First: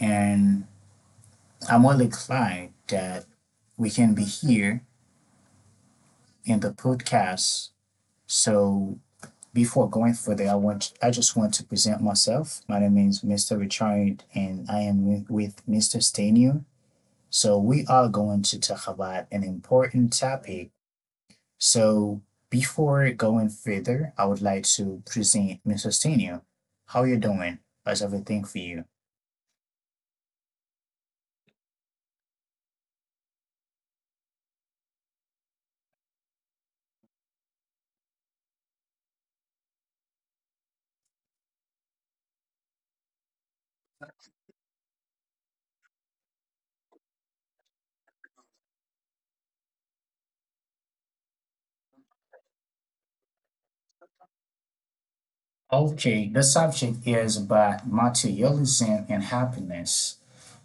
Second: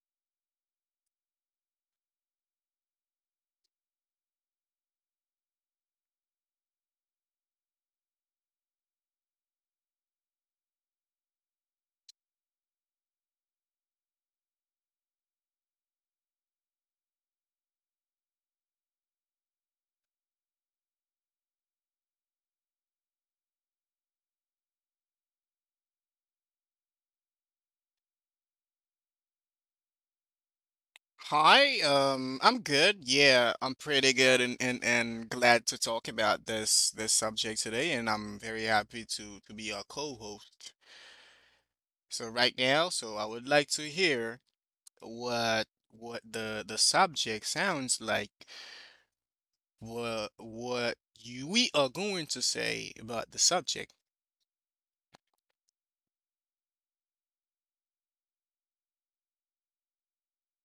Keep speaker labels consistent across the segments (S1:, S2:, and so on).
S1: And I'm really glad that we can be here in the podcast. So, before going further, I just want to present myself. My name is Mr. Richard, and I am with Mr. Stenio. So, we are going to talk about an important topic. So, before going further, I would like to present Mr. Stenio. How you doing? How's everything for you?
S2: Hi. I'm good. Yeah, I'm pretty good and glad to talk about this subject today, and I'm very happy to be your co-host. So right now, I would like to hear what the subject sounds like, we are going to say about the subject.
S1: Okay, the subject is about materialism and happiness.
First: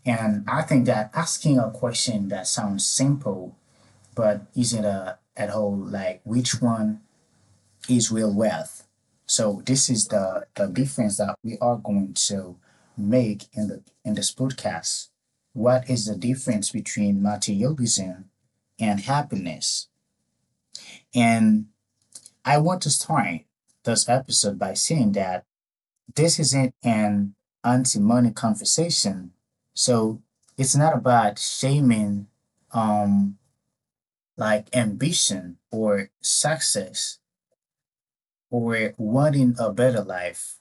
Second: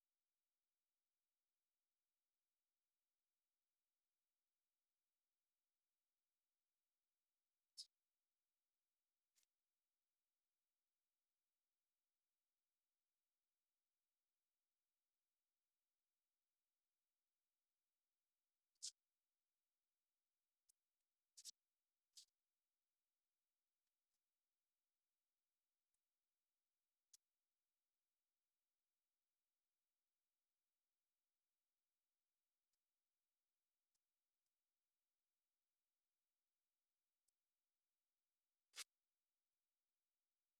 S1: And I think that asking a question that sounds simple but isn't at all, like which one is real wealth. So this is the difference that we are going to make in the in this podcast. What is the difference between materialism and happiness? And I want to start this episode by saying that this isn't an anti-money conversation. So it's not about shaming um like ambition or success or wanting a better life,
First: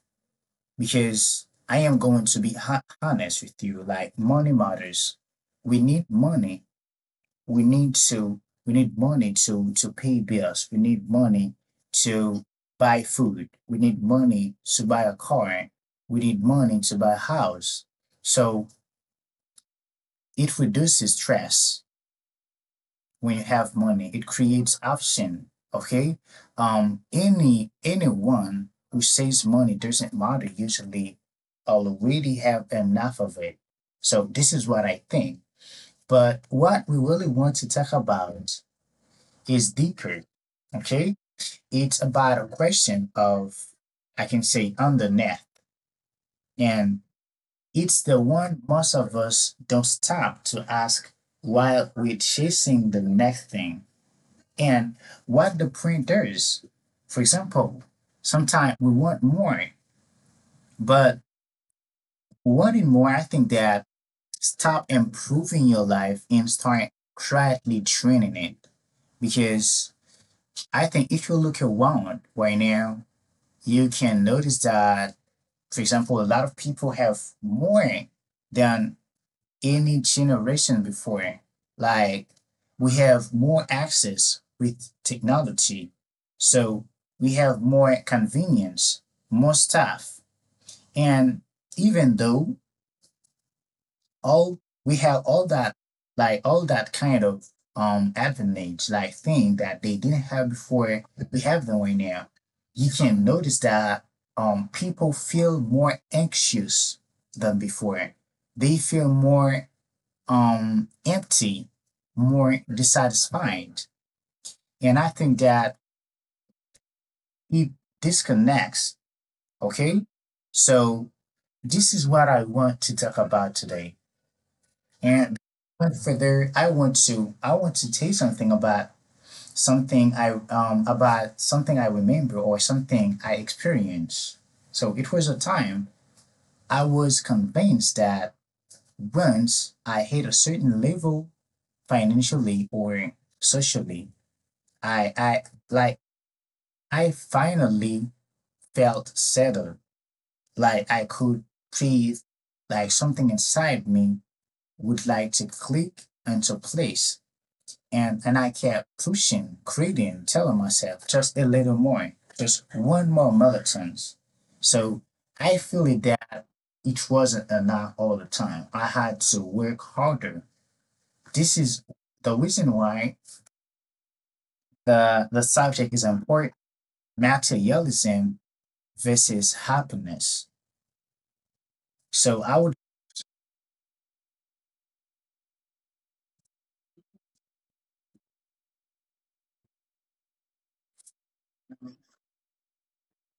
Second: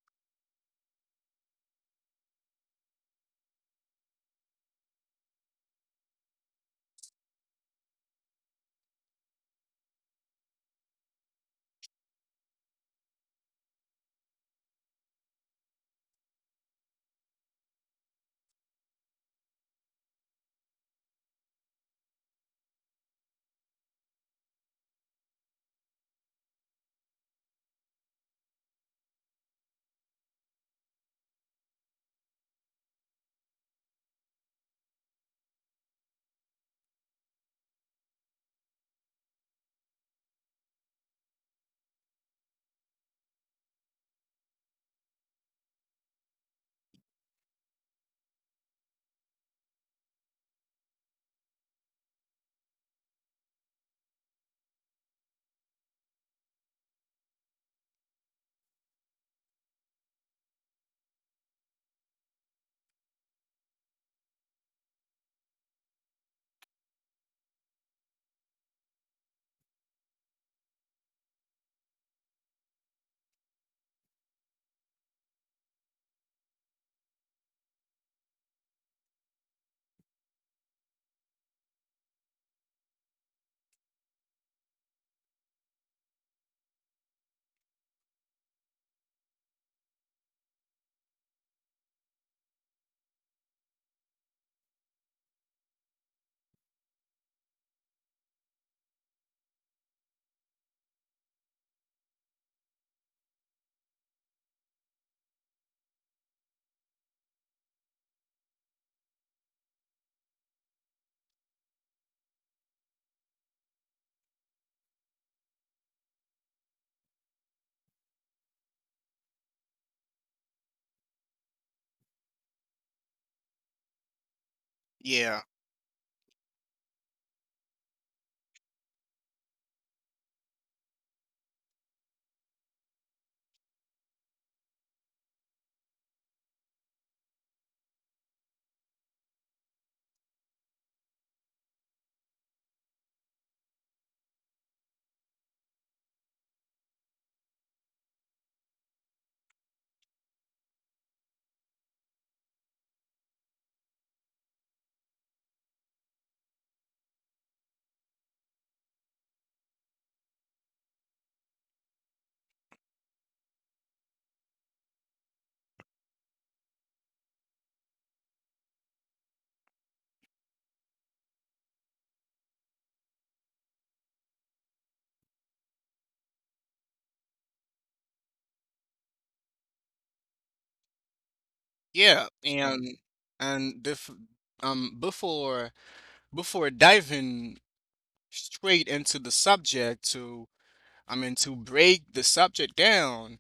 S1: because I am going to be honest with you, like money matters. We need money, we need to, we need money to pay bills, we need money to buy food, we need money to buy a car, we need money to buy a house. So it reduces stress. When you have money, it creates option. Okay. Any anyone who says money doesn't matter usually already have enough of it. So this is what I think. But what we really want to talk about is deeper. Okay. It's about a question of, I can say, underneath. And it's the one most of us don't stop to ask while we're chasing the next thing, and what the printer is. For example, sometimes we want more, but wanting more, I think that stop improving your life and start quietly training it. Because I think if you look around right now, you can notice that, for example, a lot of people have more than any generation before. Like we have more access with technology. So we have more convenience, more stuff. And even though all we have all that, like all that kind of advantage, like thing that they didn't have before, we have them right now. You can notice that people feel more anxious than before. They feel more empty, more dissatisfied. And I think that it disconnects. Okay. So this is what I want to talk about today. And
S2: Yeah,
S1: went further, I want to tell you something about something I remember or something I experienced. So it was a time I was convinced that once I hit a certain level financially or socially, I like I finally felt settled. Like I could breathe, like something inside me would like to click into place. And I kept pushing, creating, telling myself just a little more, just one more marathon. So I feel it that it wasn't enough all the time. I had to work harder. This is the reason why the subject is important: materialism versus happiness.
S2: yeah,
S1: So I would,
S2: and and um before before diving straight into the subject. To break the subject down,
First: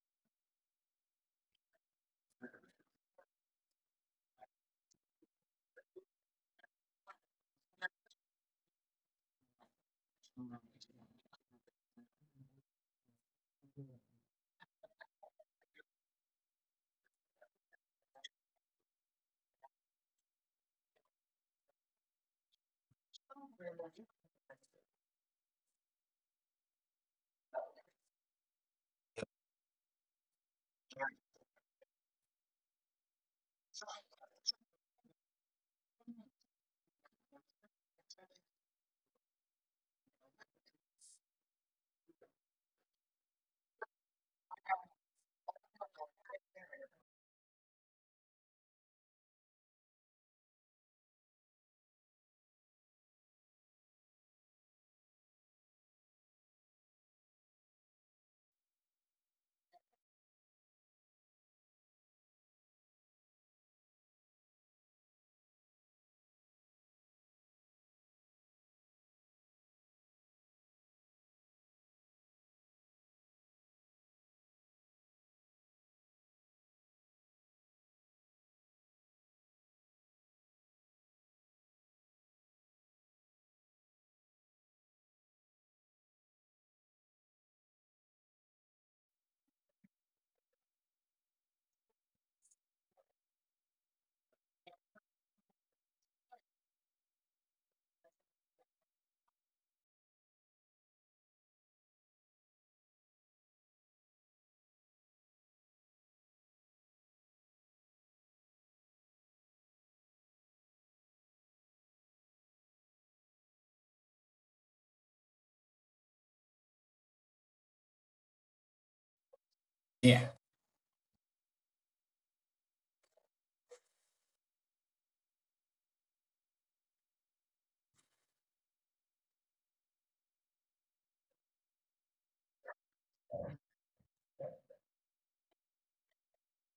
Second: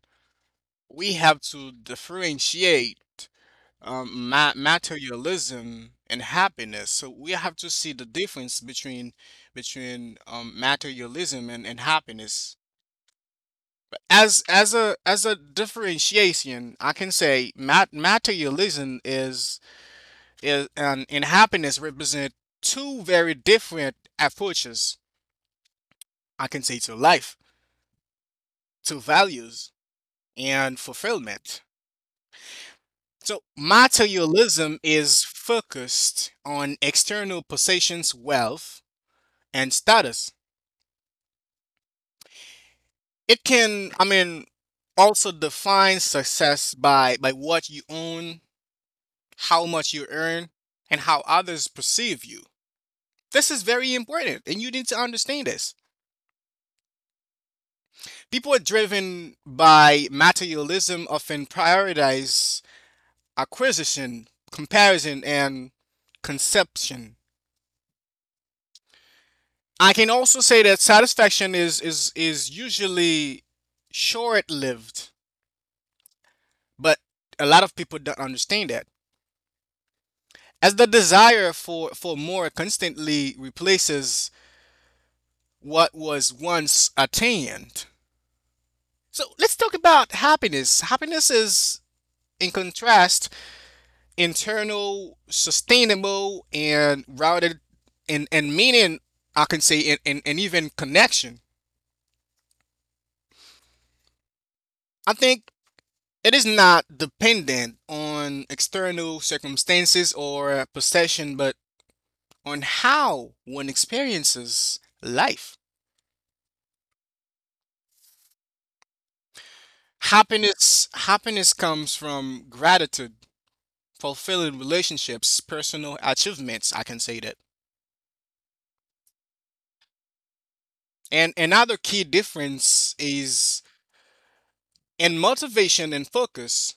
S2: we have to differentiate ma materialism and happiness. So we have to see the difference between materialism and happiness. As a differentiation, I can say materialism is and happiness represent two very different approaches. I can say to life, to values, and fulfillment. So materialism is focused on external possessions, wealth, and status. It can, I mean, also define success by what you own, how much you earn, and how others perceive you. This is very important, and you need to understand this. People are driven by materialism, often prioritize acquisition, comparison, and conception. I can also say that satisfaction is usually short-lived, but a lot of people don't understand that, as the desire for more constantly replaces what was once attained. So let's talk about happiness. Happiness is, in contrast, internal, sustainable and routed in and meaning, I can say, and even connection. I think It is not dependent on external circumstances or possession, but on how one experiences life.
S1: yeah,
S2: Happiness comes from gratitude, fulfilling relationships, personal achievements, I can say that. And another key difference is in motivation and focus.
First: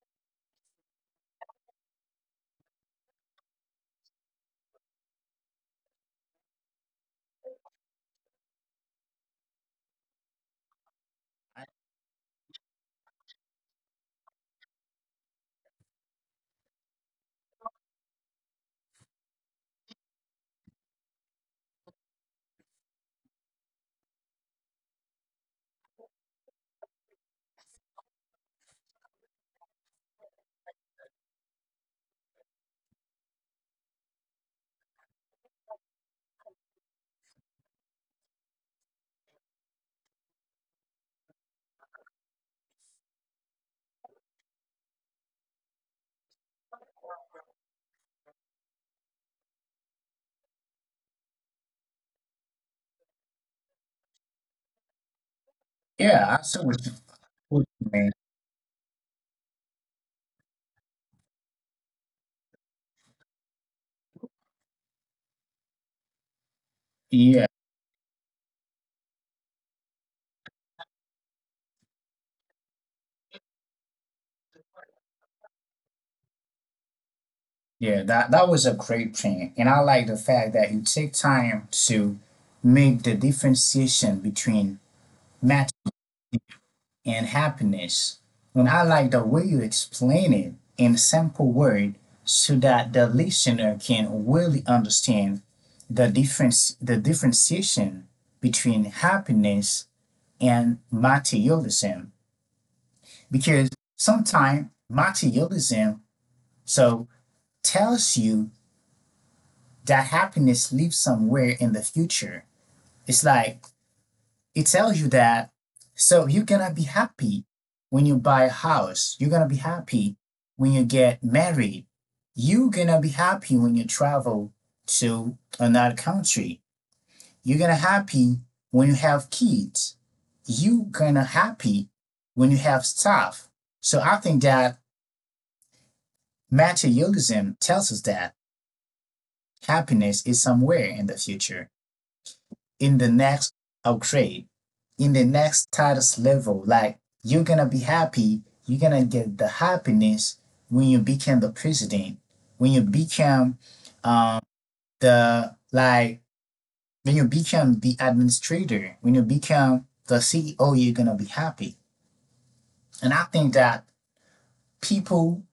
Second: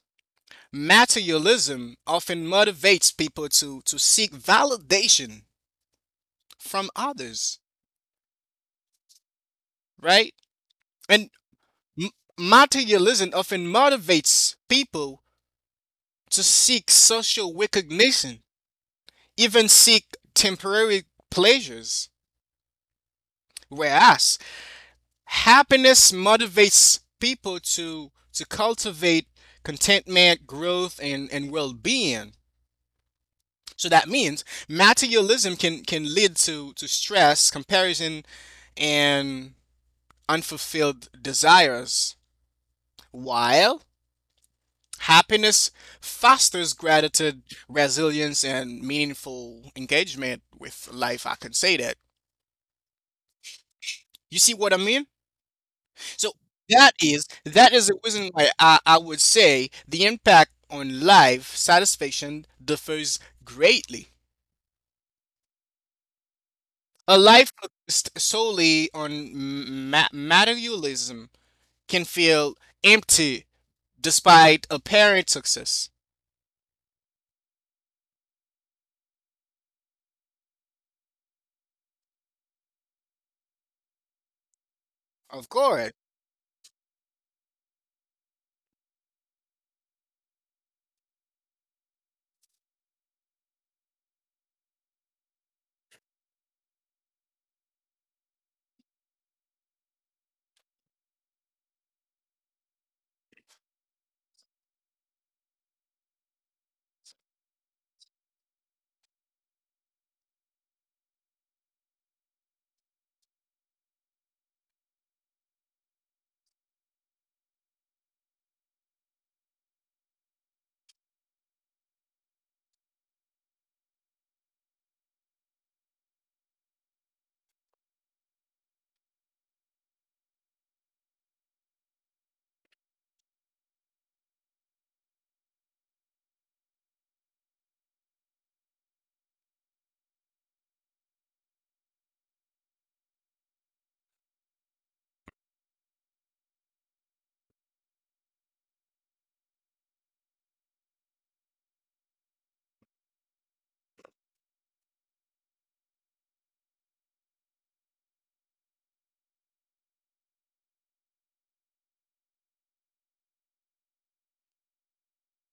S2: Materialism often motivates people to seek validation from others, right? And
S1: I-
S2: Materialism often motivates people to seek social recognition, even seek temporary pleasures, whereas happiness motivates people to cultivate contentment, growth, and well-being. So that means materialism can lead to stress, comparison, and unfulfilled desires, while happiness fosters gratitude, resilience, and meaningful engagement with life. I can say that. You see what I mean? So
S1: yeah, I saw what
S2: that
S1: you
S2: is
S1: put,
S2: that is the
S1: man.
S2: reason why I would say the impact on life satisfaction differs greatly. A
S1: Yeah.
S2: life focused solely on materialism can feel empty despite apparent success.
S1: Yeah, that that was a great plan, and I like the fact that you take time to make the differentiation between
S2: Of
S1: maturity
S2: course.
S1: and happiness. And I like the way you explain it in simple words so that the listener can really understand the differentiation between happiness and materialism. Because sometimes materialism so tells you that happiness lives somewhere in the future. It's like it tells you that so you're gonna be happy when you buy a house. You're gonna be happy when you get married. You're gonna be happy when you travel to another country. You're gonna happy when you have kids. You're gonna happy when you have stuff. So I think that materialism tells us that happiness is somewhere in the future, in the next upgrade, in the next status level. Like you're gonna be happy, you're gonna get the happiness when you become the president, when you become um, the like when you become the administrator, when you become the CEO, you're gonna be happy. And I think that people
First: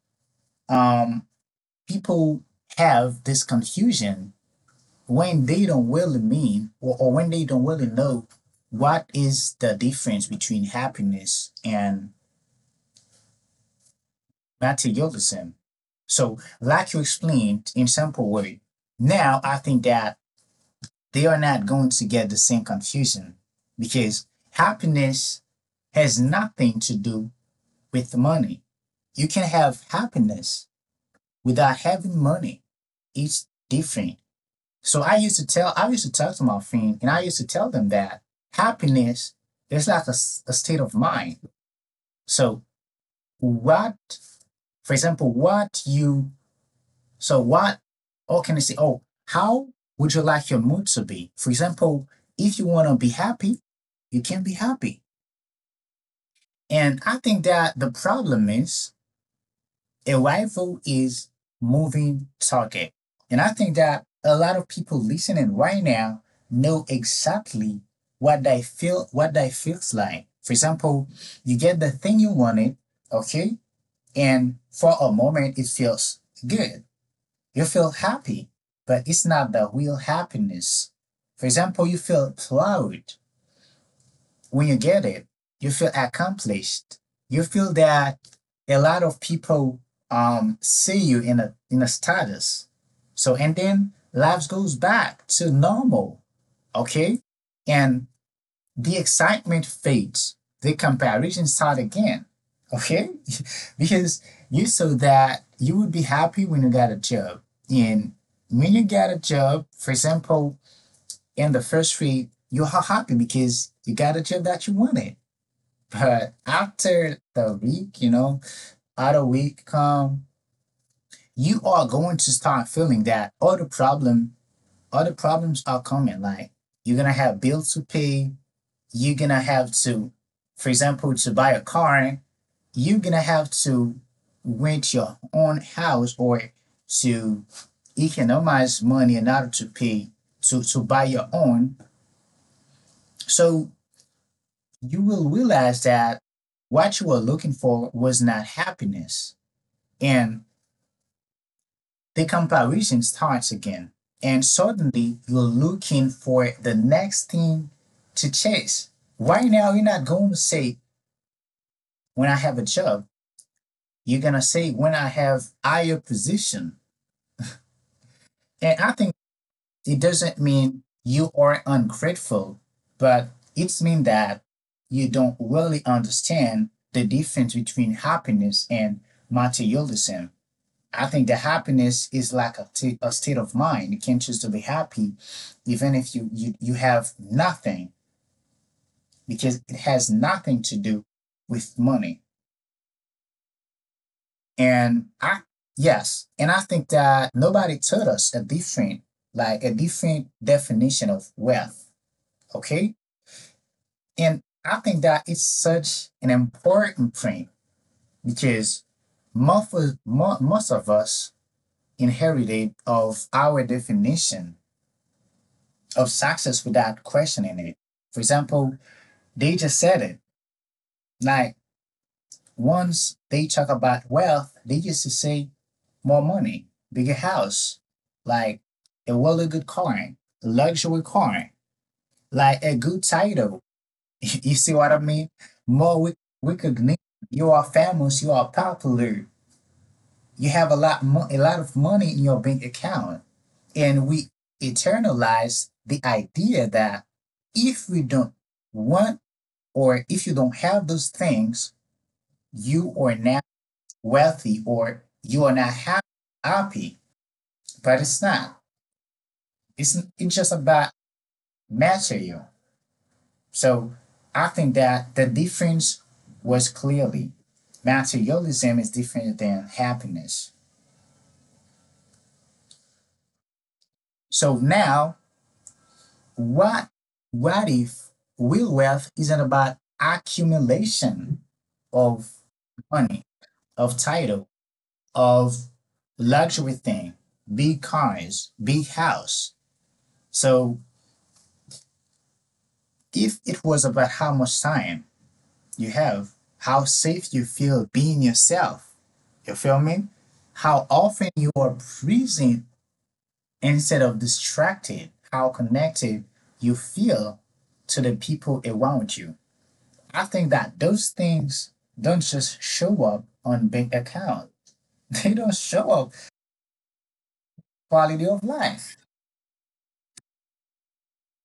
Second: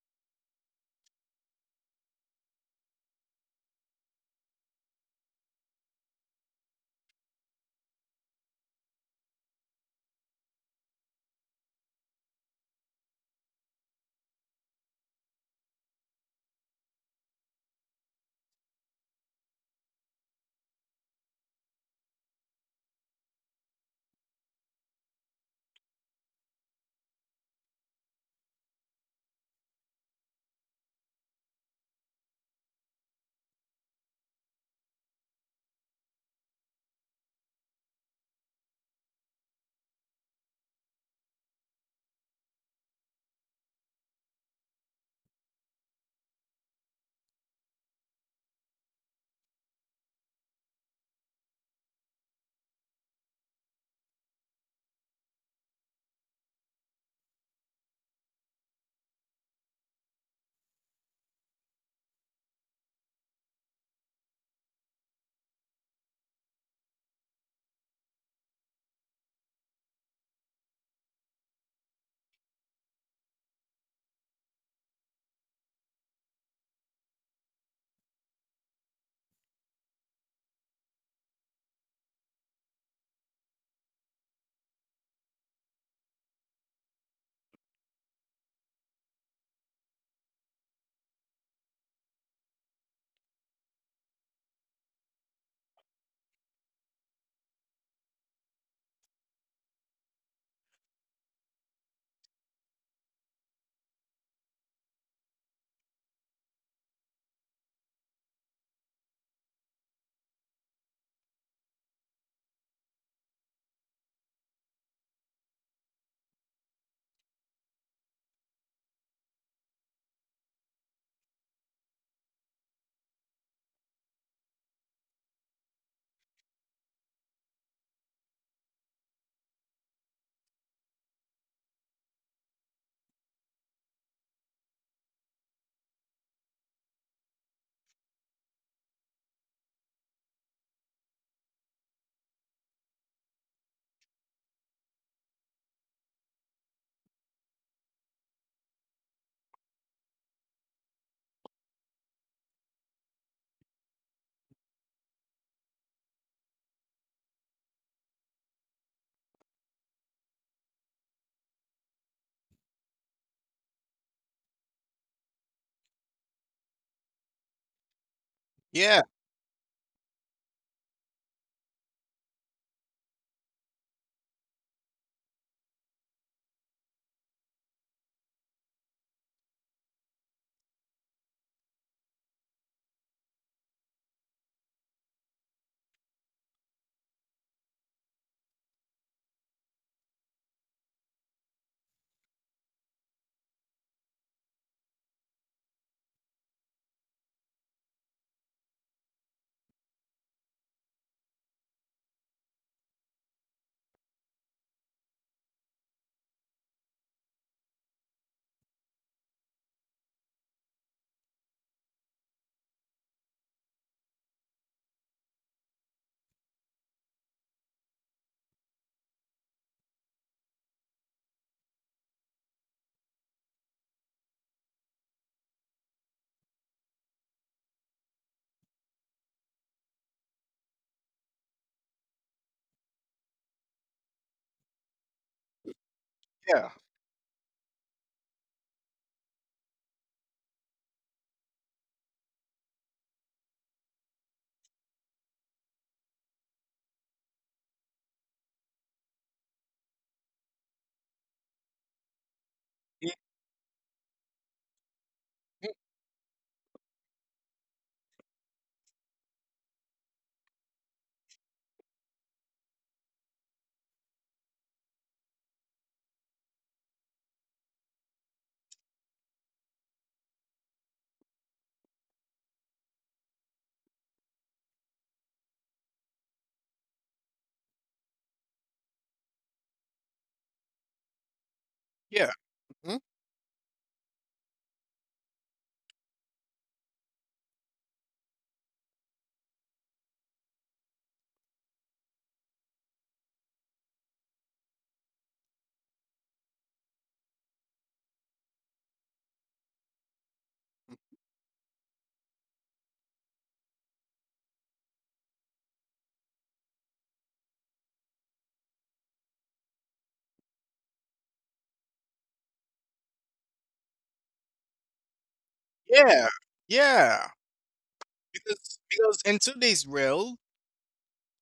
S1: um people have this confusion when they don't really mean, or when they don't really know what is the difference between happiness and materialism. So, like you explained in simple way, now I think that they are not going to get the same confusion, because happiness has nothing to do with money. You can have happiness without having money. It's different. So I used to talk to my friend, and I used to tell them that happiness is like a state of mind. So what, for example, what you, so what, or can I say, oh, how would you like your mood to be? For example, if you want to be happy, you can be happy. And I think that the problem is a rival is moving target. And I think that a lot of people listening right now know exactly what they feels like. For example, you get the thing you wanted, okay, and for a moment it feels good. You feel happy, but it's not the real happiness. For example, you feel proud, when you get it, you feel accomplished. You feel that a lot of people see you in a status. So and then life goes back to normal. Okay, and the excitement fades. The comparison start again. Okay. Because you saw that you would be happy when you got a job, and when you get a job, for example, in the first week, you are happy because you got a job that you wanted. But after the week, you know, out of week come, you are going to start feeling that other problems are coming. Like you're gonna have bills to pay. You're gonna have to, for example, to buy a car. You're gonna have to rent your own house or to economize money in order to pay to buy your own. So you will realize that what you were looking for was not happiness, and the comparison starts again. And suddenly you're looking for the next thing to chase. Right now, you're not going to say, when I have a job, you're going to say, when I have higher position. And I
S2: Yeah.
S1: think it doesn't mean you are ungrateful, but it's mean that you don't really understand the difference between happiness and materialism. I think the happiness is like a state of mind. You can choose to be happy, even if you, you have nothing, because it has nothing to do with money. And I yes, and I think that nobody taught us a different definition of wealth. Okay, and I think that it's such an important thing because most of us inherited of our definition of success without questioning it. For example, they just said it. Like once they talk about wealth, they used to say more money, bigger house, like a really good car, luxury car, like a good title. You see what I mean? More rec-
S2: Yeah.
S1: recognition. You are famous. You are popular. You have a lot of money in your bank account, and we internalize the idea that if we don't want, or if you don't have those things, you
S2: Mhm.
S1: are not wealthy or you are not happy. But it's not. It's just about material. So I think that the difference was clearly materialism is different than happiness. So now, what what if real wealth isn't about accumulation of
S2: Yeah. Mhm.
S1: money, of title, of luxury thing, big cars, big house. So if it was about how much time you have, how safe you feel being yourself, you feel me? How often you are present instead of distracted, how connected you feel to the people around you. I think that those things don't just show up on bank account. They don't show up
S2: Yeah. Yeah.
S1: quality of
S2: Because
S1: life.
S2: in today's world,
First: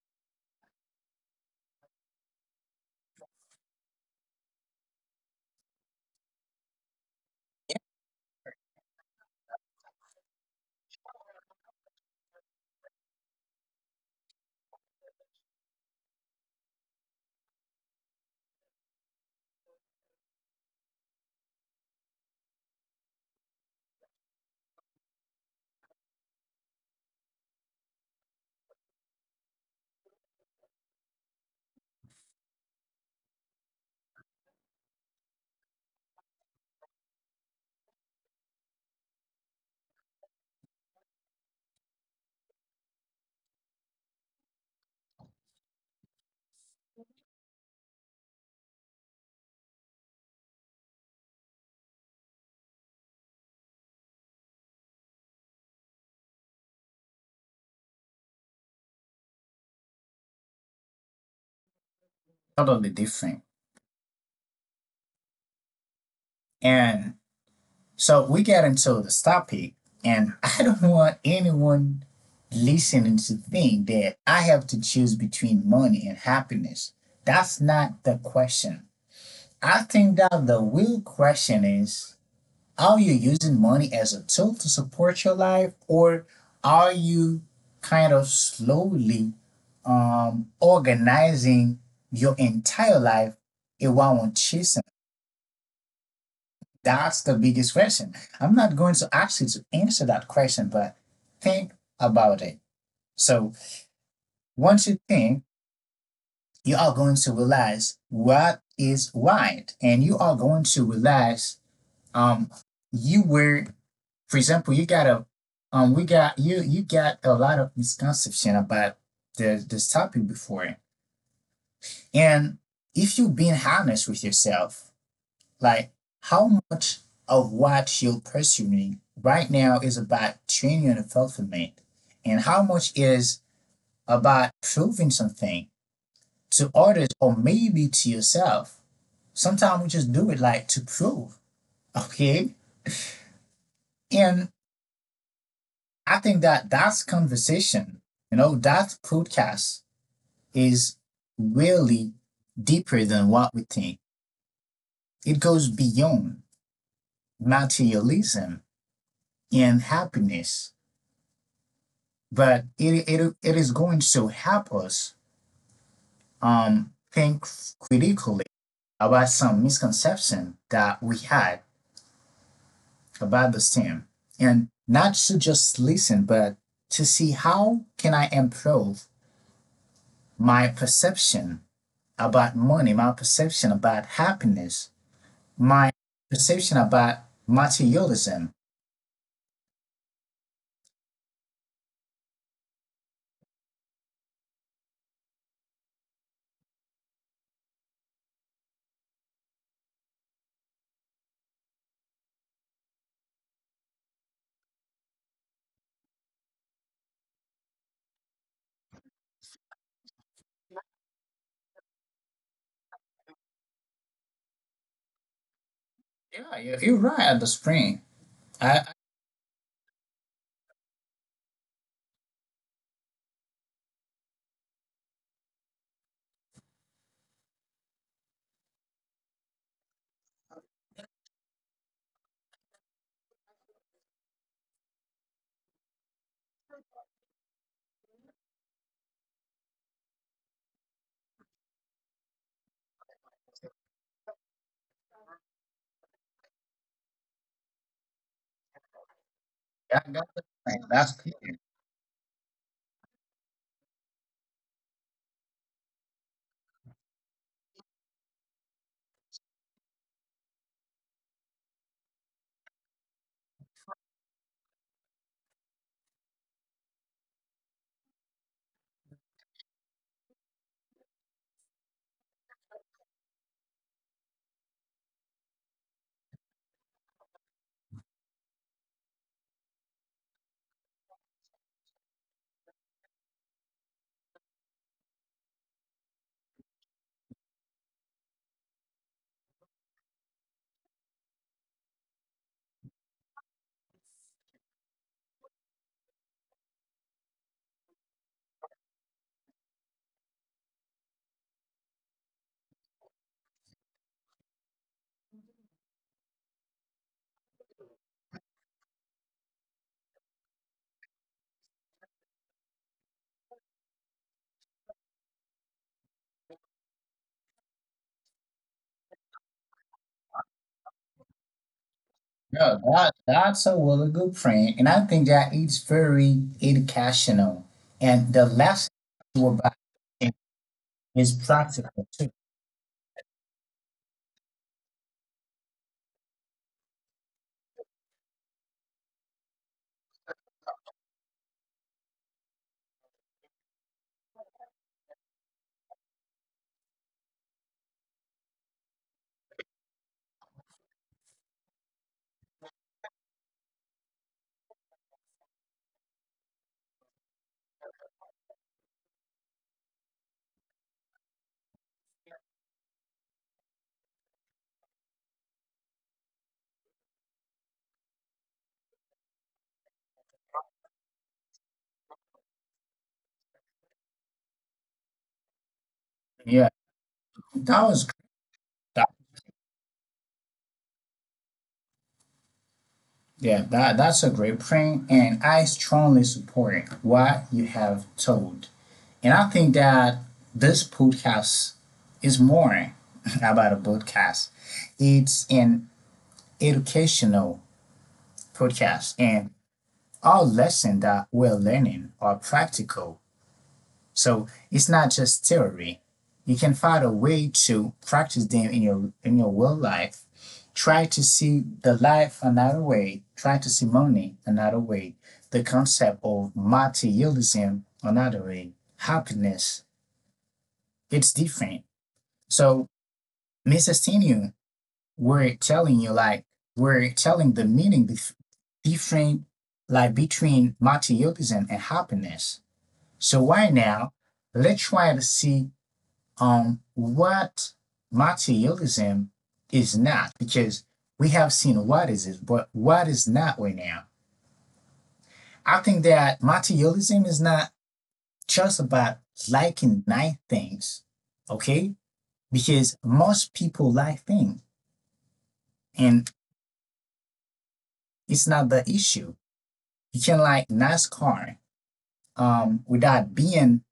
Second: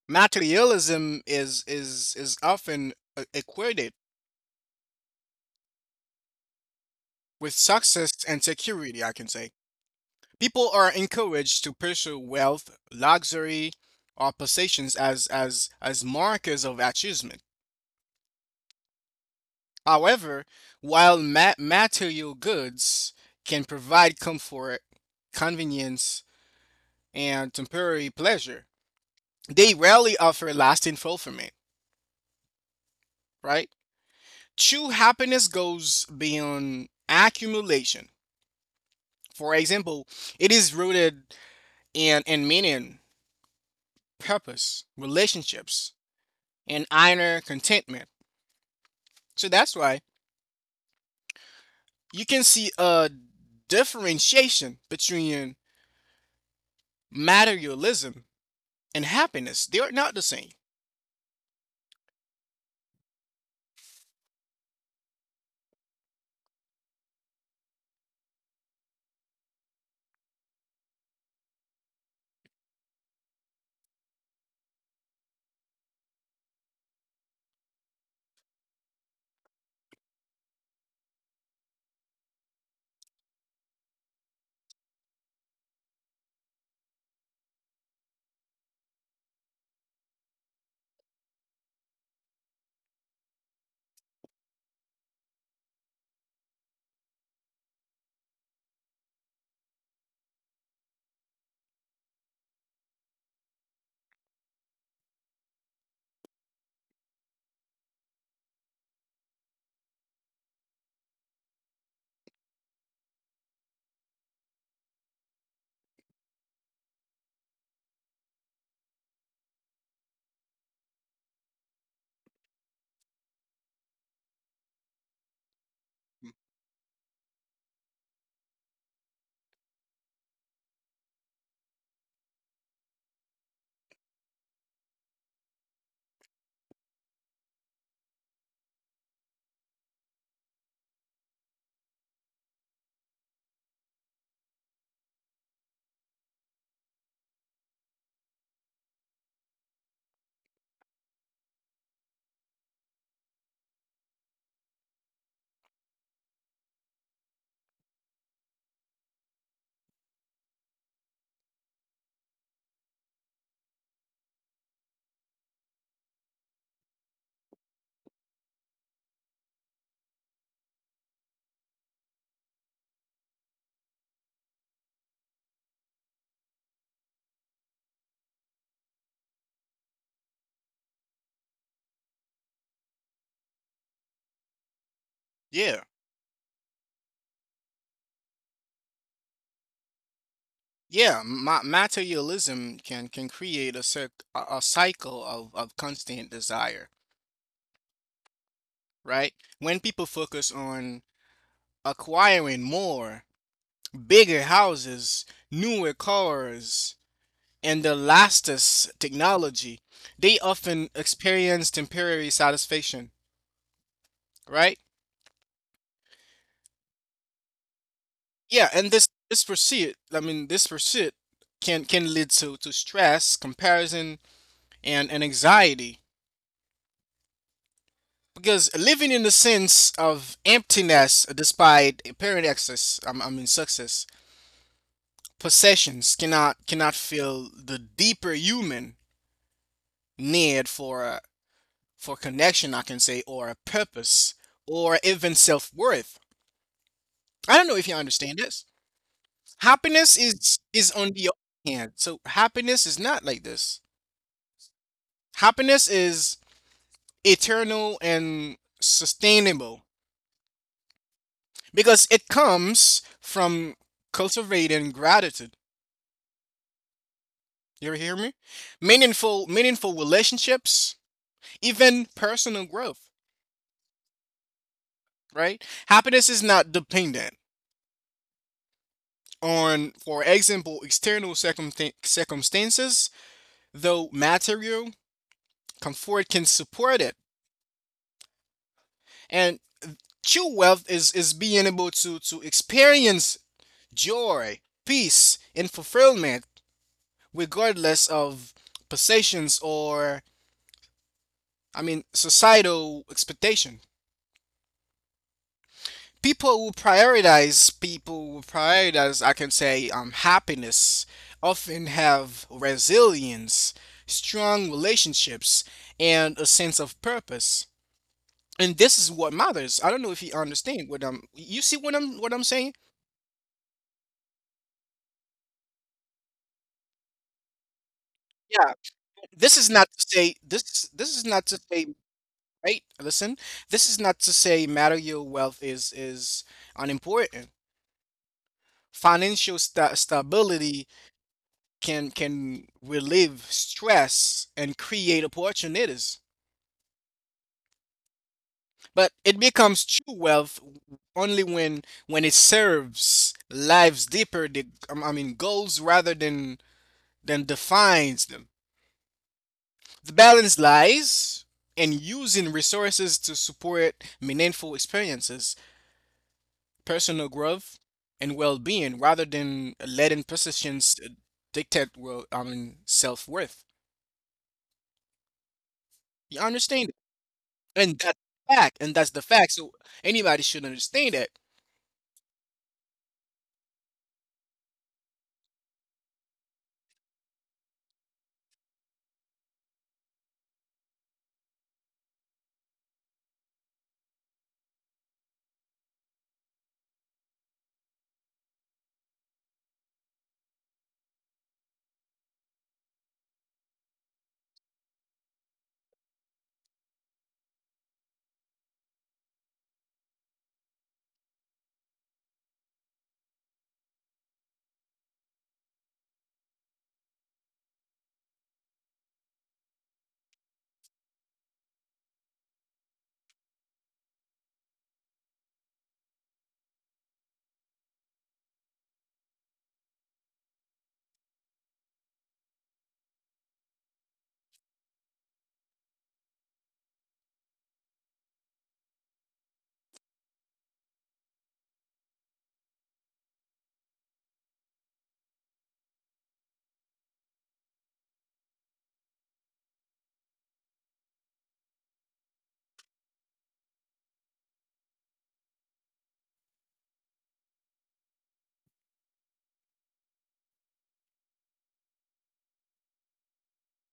S2: materialism is often equated with success and security, I can say. People are encouraged to pursue wealth, luxury, or possessions as as markers of achievement. However, while material goods can provide comfort, convenience, and temporary pleasure, they rarely offer lasting fulfillment, right? True happiness goes beyond accumulation. For example, it is rooted in meaning, purpose, relationships, and inner contentment. So that's why you can see a differentiation between materialism and happiness. They are not the same.
S1: Totally different. And so we got into the stop peak, and I don't want anyone listening to think that I have to choose between money and happiness. That's not the question. I think that the real question is, are you using money as a tool to support your life, or are you kind of slowly organizing your entire life around chasing? That's the biggest question. I'm not going to ask you to answer that question, but think about it. So once you think, you are going to realize what is right, and you are going to realize um you were, for example, you got a we got you you got a lot of misconception about the this topic before, and if you've been honest with yourself, like, how much of what you're pursuing right now is about genuine fulfillment, and how much is about proving something to others or maybe to yourself? Sometimes we just do it like to prove, okay? And I think that that's conversation, that podcast is really deeper than what we think. It goes beyond materialism and happiness. But it is going to help us think critically about some misconception that we had about the STEM, and not to just listen, but to see how can I improve my perception about money, my perception about happiness,
S2: Yeah.
S1: my perception about materialism.
S2: Yeah, ma materialism can create a a cycle of constant desire, right? When people focus on acquiring more, bigger houses, newer cars, and the latest technology, they often experience temporary satisfaction, right?
S1: Yeah, you're right at the spring.
S2: Yeah,
S1: I,
S2: and
S1: I
S2: this pursuit can lead to stress, comparison, and anxiety, because living in the sense of emptiness despite apparent excess, I mean success, possessions cannot fill the deeper human need for for connection, I can say, or a purpose, or even self-worth. I don't know if you understand this.
S1: I
S2: Happiness
S1: got the
S2: is
S1: spring.
S2: is on
S1: That's
S2: the
S1: clear.
S2: other hand. So happiness is not like this. Happiness is eternal and sustainable because it comes from cultivating gratitude. You hear me? Meaningful relationships, even personal growth, right? Happiness is not dependent on, for example, circumstances, though material comfort can support it. And true wealth is being able to experience joy, peace, and fulfillment regardless of possessions or, I mean, societal expectation. People who prioritize people who prioritize I can say happiness often have resilience, strong relationships, and a sense of purpose, and this is what matters. I don't know if you understand what I'm you see what I'm saying.
S1: No, that's a really good friend, and I think that it's very educational, and the
S2: Yeah.
S1: lesson about it
S2: This is
S1: is
S2: not to say,
S1: practical too.
S2: right? Listen, this is not to say material wealth is unimportant. Financial stability can relieve stress and create opportunities. But it becomes true wealth only when it serves lives deeper, the, I mean, goals rather than defines them. The balance lies in using resources to support meaningful experiences, personal growth, and well-being, rather than letting positions dictate well, I mean, self-worth. You
S1: Yeah,
S2: understand?
S1: that
S2: And
S1: was great.
S2: that's and that's
S1: That,
S2: the fact. So anybody should understand that.
S1: yeah, that's a great friend, and I strongly support what you have told, and I think that this podcast is more about a podcast. It's an educational podcast, and our lessons that we're learning are practical. So it's not just theory. You can find a way to practice them in your real life. Try to see the life another way. Try to see money another way. The concept of materialism another way. Happiness, it's different. So Mrs. Tinu, we're telling you like we're telling the meaning different, like between materialism and happiness. So right now, let's try to see what materialism is not, because we have seen what is it, but what is not right now. I think that materialism is not just about liking nice things, okay? Because most people like things, and it's not the issue. You can like nice car without being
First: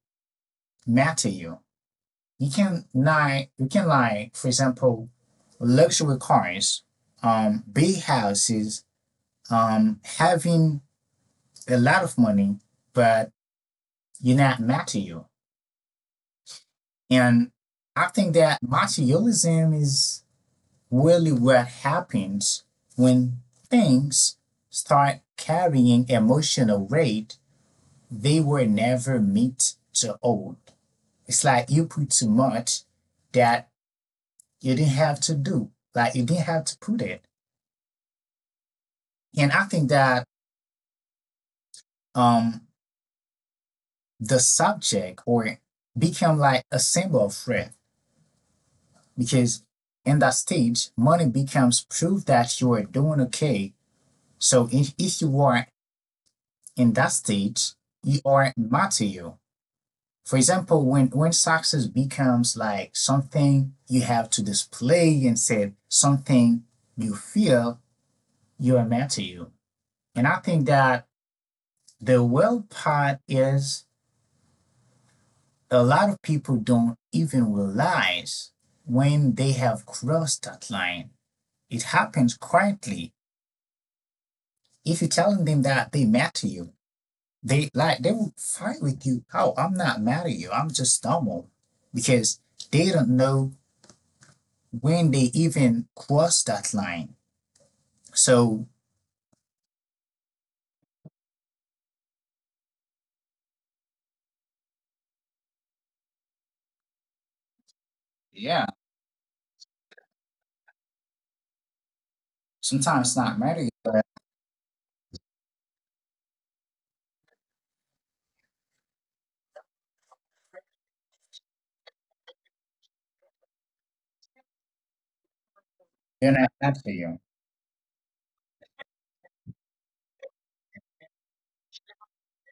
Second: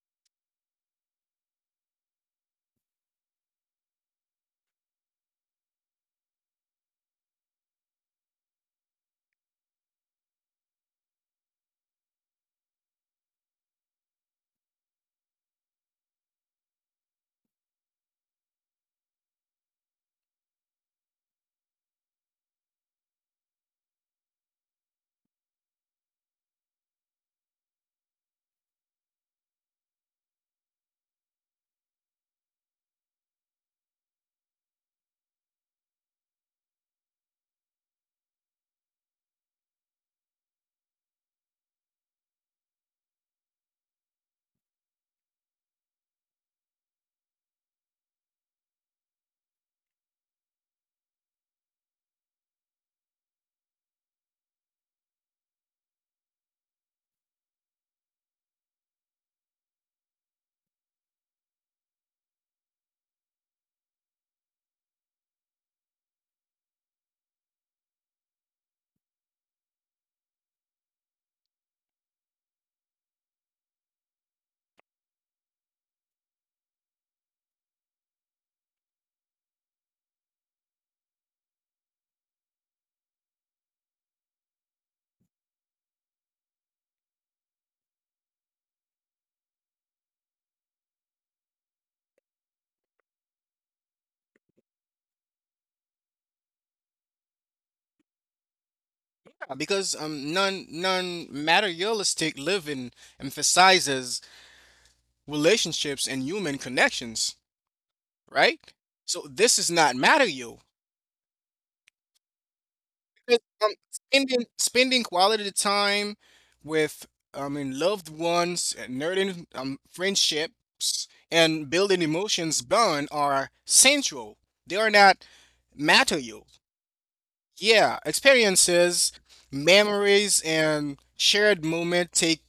S1: material. You can like for example, luxury cars, big houses, having a lot of money, but you're not material. And I think that materialism is really what happens when things start carrying emotional weight they were never meant to hold. It's like you put too much that you didn't have to do, like you didn't have to put it. And I think that um, the subject or become like a symbol of threat, because in that stage, money becomes proof that you are doing okay. So if you are in that stage, you are material. For example, when success becomes like something you have to display and say something you feel, you are material. And I think that the well part is a lot of people don't even realize when they have crossed that line. It happens quietly. If you're telling them that they mad to you, they like they will fight with you. Oh, I'm not mad at you. I'm just normal because they don't know when they even cross that line. So
S2: Because non-materialistic living emphasizes relationships and human connections, right?
S1: yeah,
S2: So this is not material.
S1: sometimes it's not
S2: Because,
S1: mad at you, but
S2: spending quality time with, I mean, loved ones, and nurturing friendships, and building emotions bond are central. They are not
S1: they're not
S2: material.
S1: mad to you.
S2: Yeah, experiences, memories, and shared moment take,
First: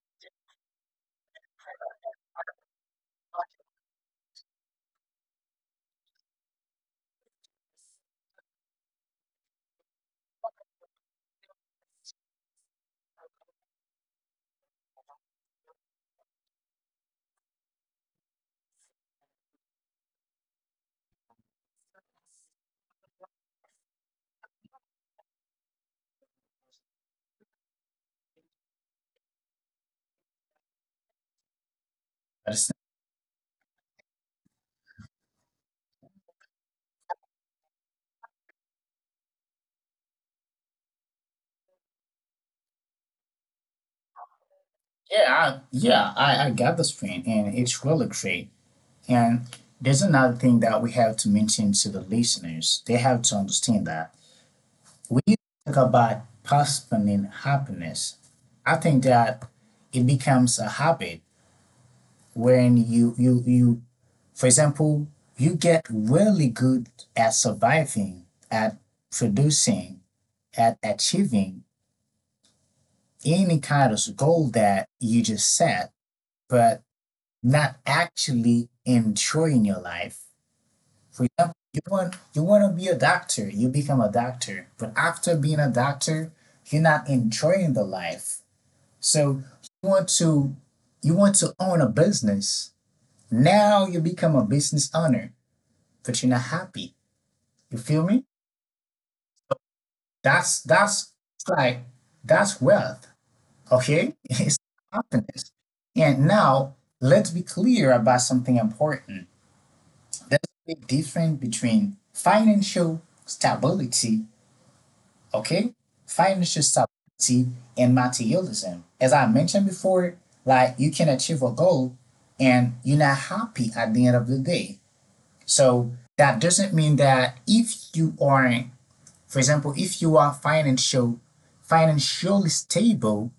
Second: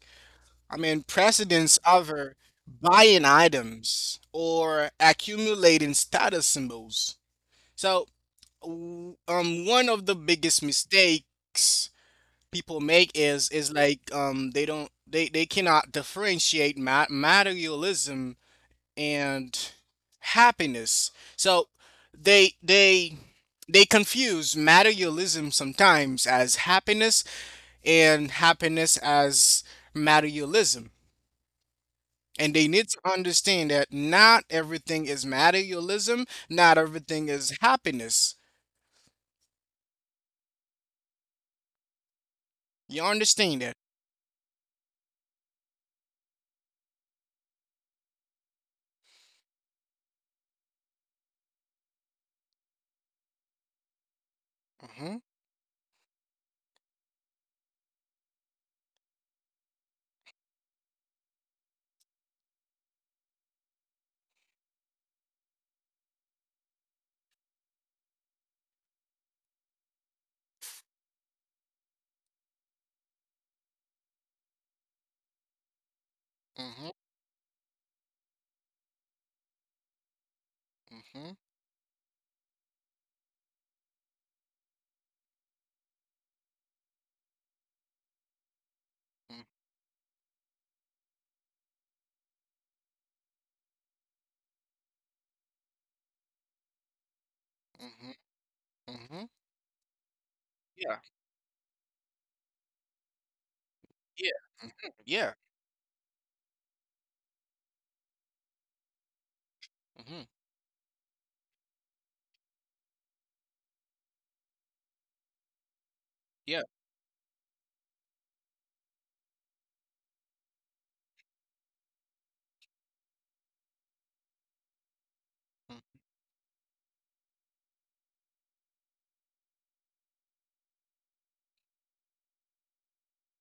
S2: I mean, precedence over buying items or accumulating status symbols. So, one of the biggest mistakes people make is like they don't they cannot differentiate ma materialism and happiness. So they they confuse materialism sometimes as happiness and happiness as materialism. And
S1: But
S2: they
S1: it's-
S2: need to understand that not everything is materialism, not everything is happiness. You understand that?
S1: yeah, yeah, I got this point, and it's really great. And there's another thing that we have to mention to the listeners. They have to understand that
S2: Mm-hmm.
S1: when you talk about postponing happiness, I think that it becomes a habit when you, for example, you get really good at surviving, at producing, at achieving any kind of goal that you just set, but
S2: Mm-hmm.
S1: not actually enjoying your life. For
S2: Mm-hmm.
S1: example, you want to be a doctor, you become a doctor, but after being a doctor, you're not enjoying the life. So you want to you want to own a business. Now you become a business owner, but you're not happy. You feel
S2: Mm-hmm.
S1: me?
S2: Mm-hmm. Yeah.
S1: That's like that's wealth. Okay?
S2: Yeah.
S1: It's
S2: Mhm. Yeah.
S1: happiness. And now let's be clear about something important.
S2: Mm-hmm.
S1: There's a big difference between financial stability. Okay?
S2: Yeah.
S1: Financial stability and materialism. As I mentioned before, like you can achieve a goal and you're not happy at the end of the day.
S2: Mm.
S1: So that doesn't mean that if you aren't, for example, if you are financially stable,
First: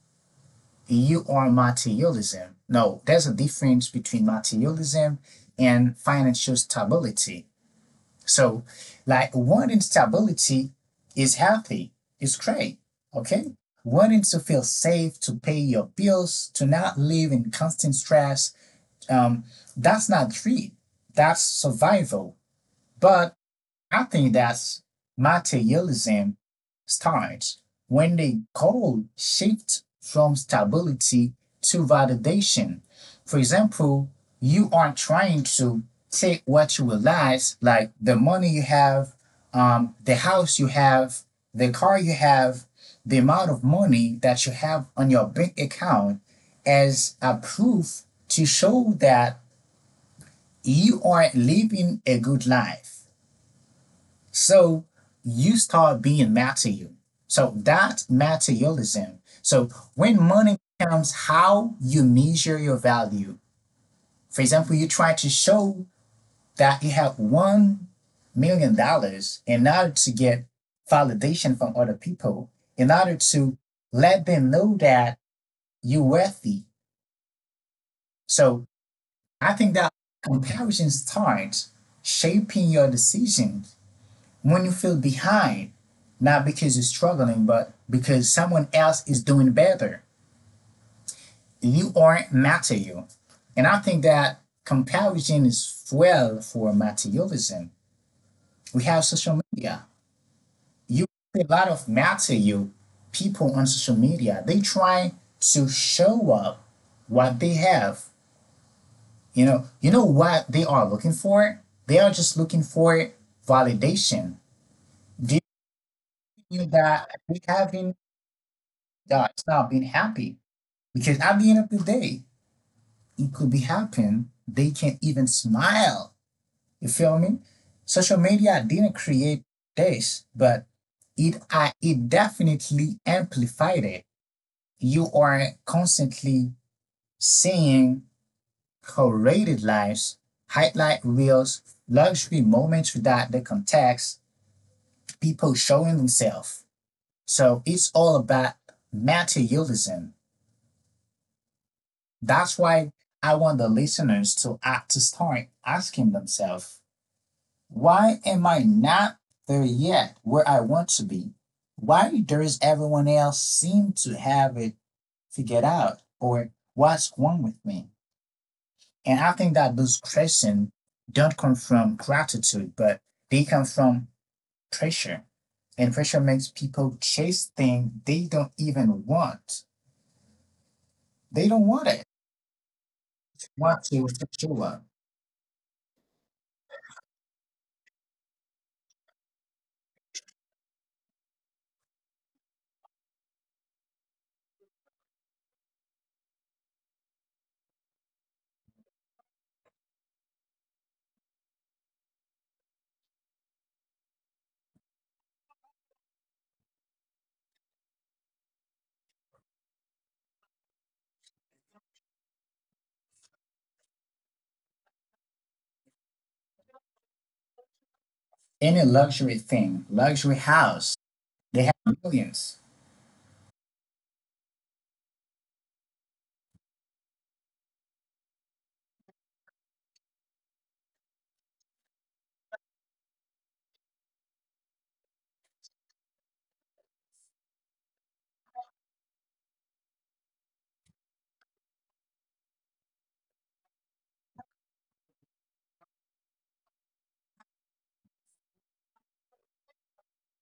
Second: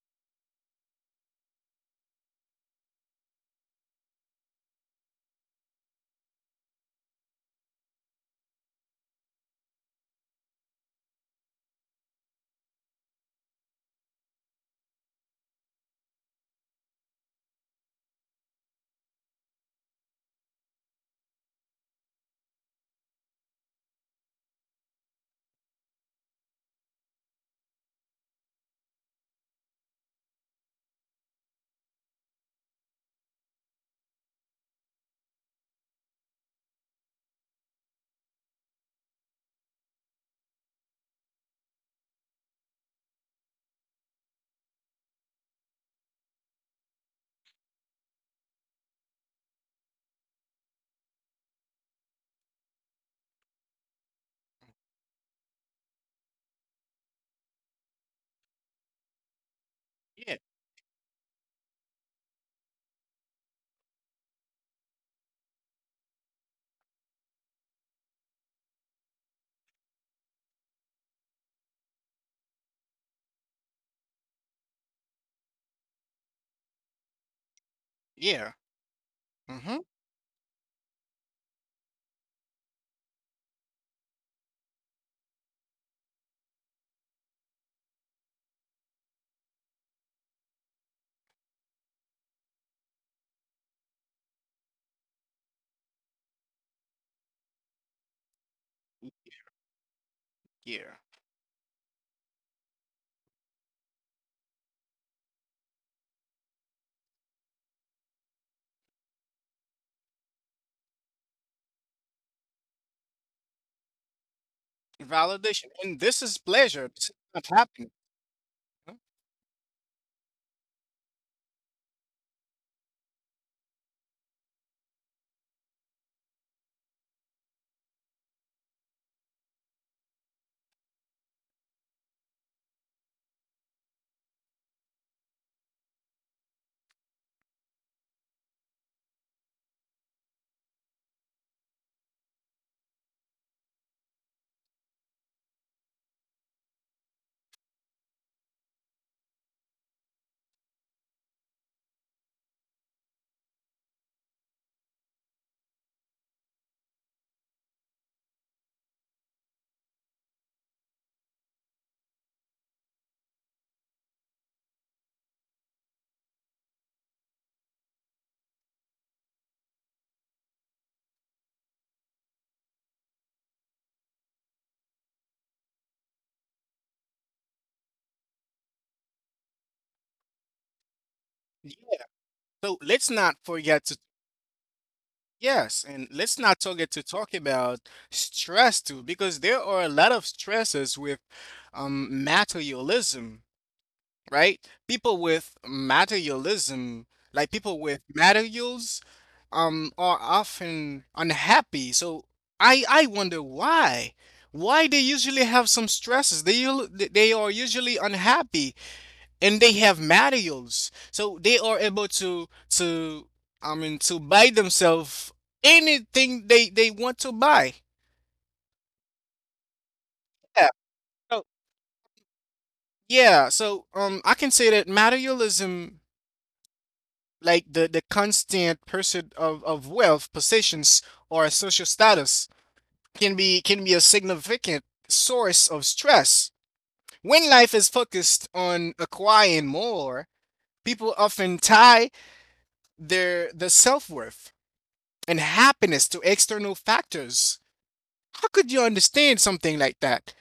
S1: you are materialism. No, there's a difference between materialism and financial stability. So, like one instability is healthy, it's great, okay? Wanting to feel safe, to pay your bills, to not live in constant stress, um, that's not greed, that's survival. But I think that's materialism starts when the goal shifts from stability to validation. For example, you are trying to take what you realize, like the money you have, the house you have, the car you have, the amount of money that you have on your bank account, as a proof to show that you are living a good life. So you start being material. So that's materialism. So when
S2: Yeah.
S1: money becomes how you measure your value, for example, you try to show that you have $1 million in order to get validation from other people, in order to let them know that you're worthy.
S2: Yeah.
S1: So I think
S2: Mm-hmm.
S1: that comparison starts shaping your decision when you feel behind, not because you're struggling, but because someone else is doing better. You aren't material. And I think that comparison is fuel for materialism. We have social media.
S2: Yeah.
S1: You see a lot of material people on social media. They try to show up what they have. You know what they are looking for? They are just looking for validation. Giving
S2: Validation. And this is
S1: you
S2: pleasure. This
S1: that
S2: is
S1: they
S2: not happening.
S1: haven't
S2: Huh?
S1: it's not being happy. Because at the end of the day, it could be happen. They can't even smile. You feel me? Social media didn't create this, but it definitely amplified it. You are constantly seeing curated lives, highlight reels, luxury moments without the context, people showing themselves. So it's all about materialism. That's why I want the listeners to act to start asking themselves, why am I not there yet where I want to be? Why does everyone else seem to have it figured out? Or what's wrong with me? And I think that those questions don't come from gratitude, but they come from pressure. And pressure makes people chase things they don't even want. They don't want it.
S2: Yeah. So let's not
S1: Want
S2: forget to,
S1: to show up.
S2: let's not forget to talk about stress too, because there are a lot of stresses with, materialism, right? People with materialism, like people with materials, are often unhappy. So I wonder why. Why they usually have some stresses? They are usually unhappy and they have materials so they are able to I mean to buy themselves anything they want to buy.
S1: Any luxury thing, luxury
S2: Yeah.
S1: house.
S2: so,
S1: They have millions.
S2: yeah so um I can say that materialism, like the constant pursuit of wealth possessions, or social status can be a significant source of stress. When life is focused on acquiring more, people often tie their the self-worth and happiness to external factors. How could you understand something like that?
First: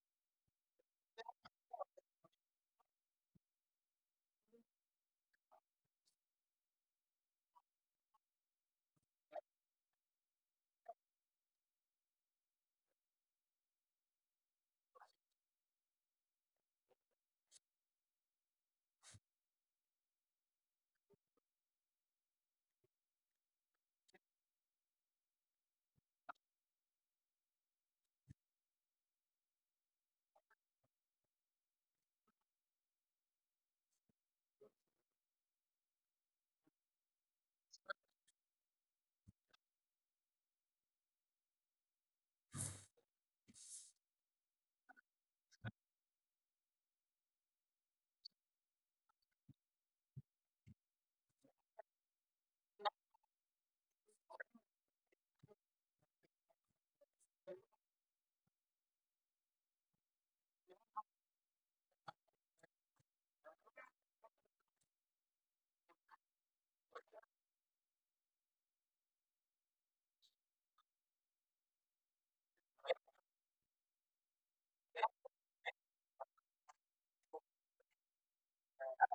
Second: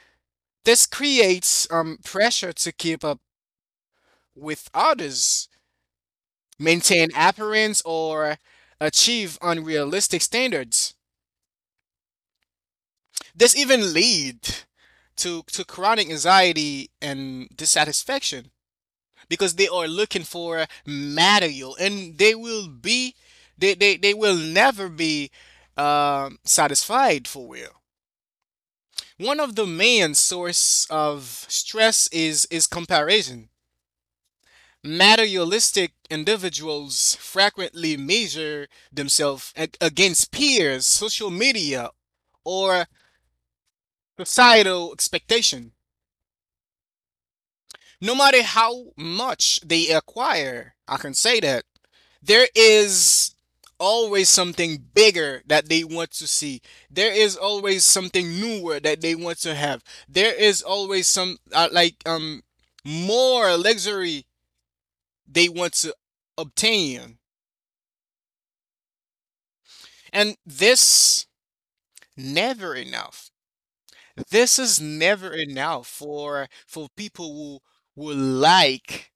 S2: This creates, pressure to keep up with others, maintain appearance, or achieve unrealistic standards. This even lead to chronic anxiety and dissatisfaction because they are looking for material and they will never be, satisfied for real. One of the main source of stress is comparison. Materialistic individuals frequently measure themselves against peers, social media, or societal expectation. No matter how much they acquire, I can say that there is always something bigger that they want to see. There is always something newer that they want to have. There is always some like more luxury they want to obtain. And this never enough. This is never enough for people who like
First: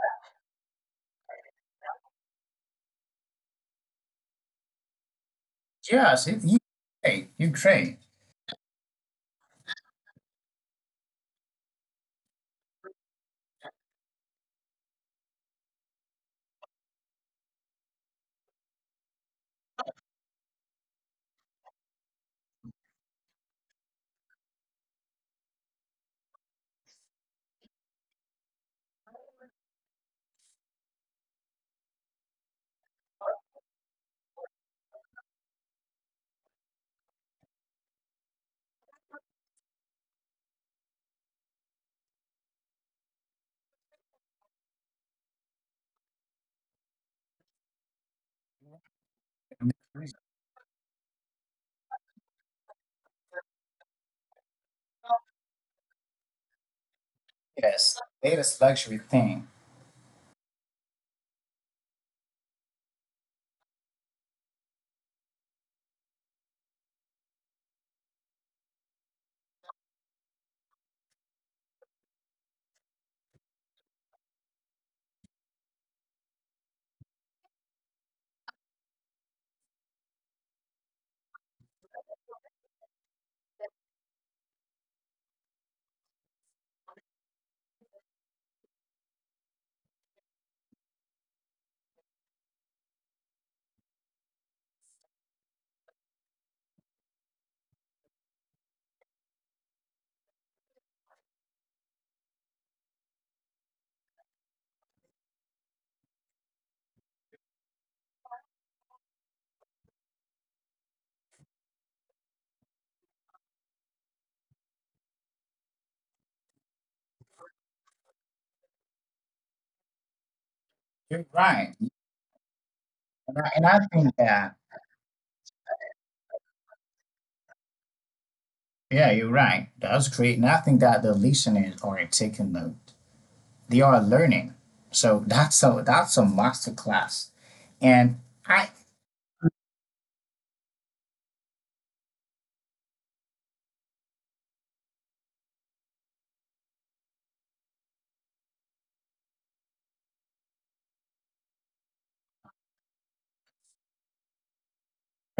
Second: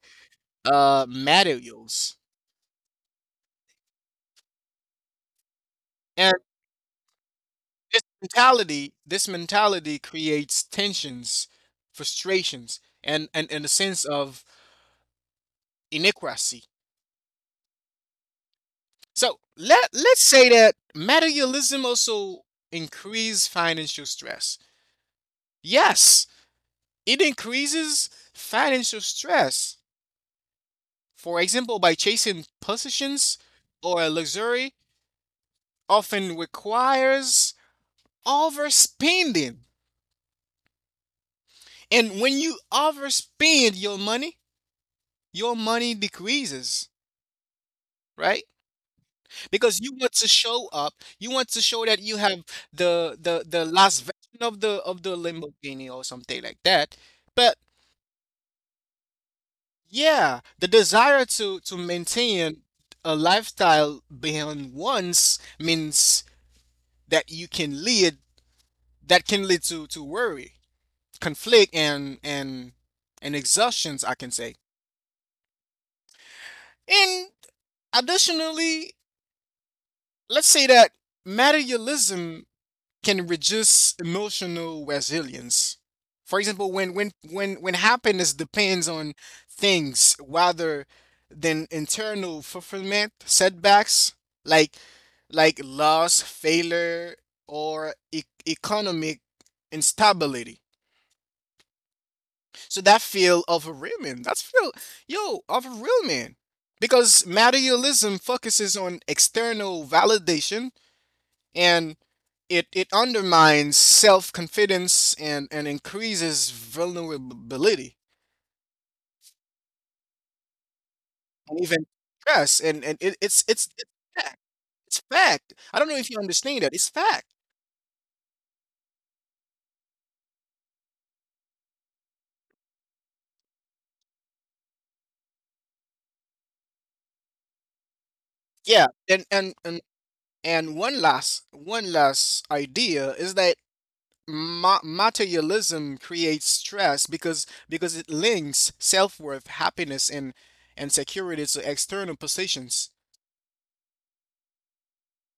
S2: materials.
S1: Yes, it- you Ukraine,
S2: This mentality creates tensions, frustrations, and and a sense of inequity. So let's say that materialism also increases financial stress. Yes, it increases financial stress. For example, by chasing possessions or luxury, often requires overspending. And when you overspend your money, your money decreases, right? Because you
S1: Ukraine.
S2: want to show up. You want to show that you have the the last version of the Lamborghini or something like that. But
S1: Yes, latest luxury thing.
S2: yeah, the desire to maintain a lifestyle beyond once means that you can lead that can lead to worry, conflict, and and exhaustions. I can say. And additionally, let's say that materialism can reduce emotional resilience. For example, when happiness depends on things rather than internal fulfillment, setbacks like like loss, failure, or economic instability. So that feel of a real man. That's feel yo of a real man. Because materialism focuses on external validation and it undermines self confidence and increases vulnerability
S1: You're
S2: and
S1: right.
S2: even stress. And,
S1: And I, and I
S2: it's
S1: think
S2: fact.
S1: that,
S2: It's fact. I don't know if you understand that. It's fact.
S1: yeah, you're right. That's great. And I think that the listeners are taking note. They are learning. So that's a master class. And I
S2: Yeah. And one one last idea is that materialism creates stress because it links self worth, happiness, and security to external positions.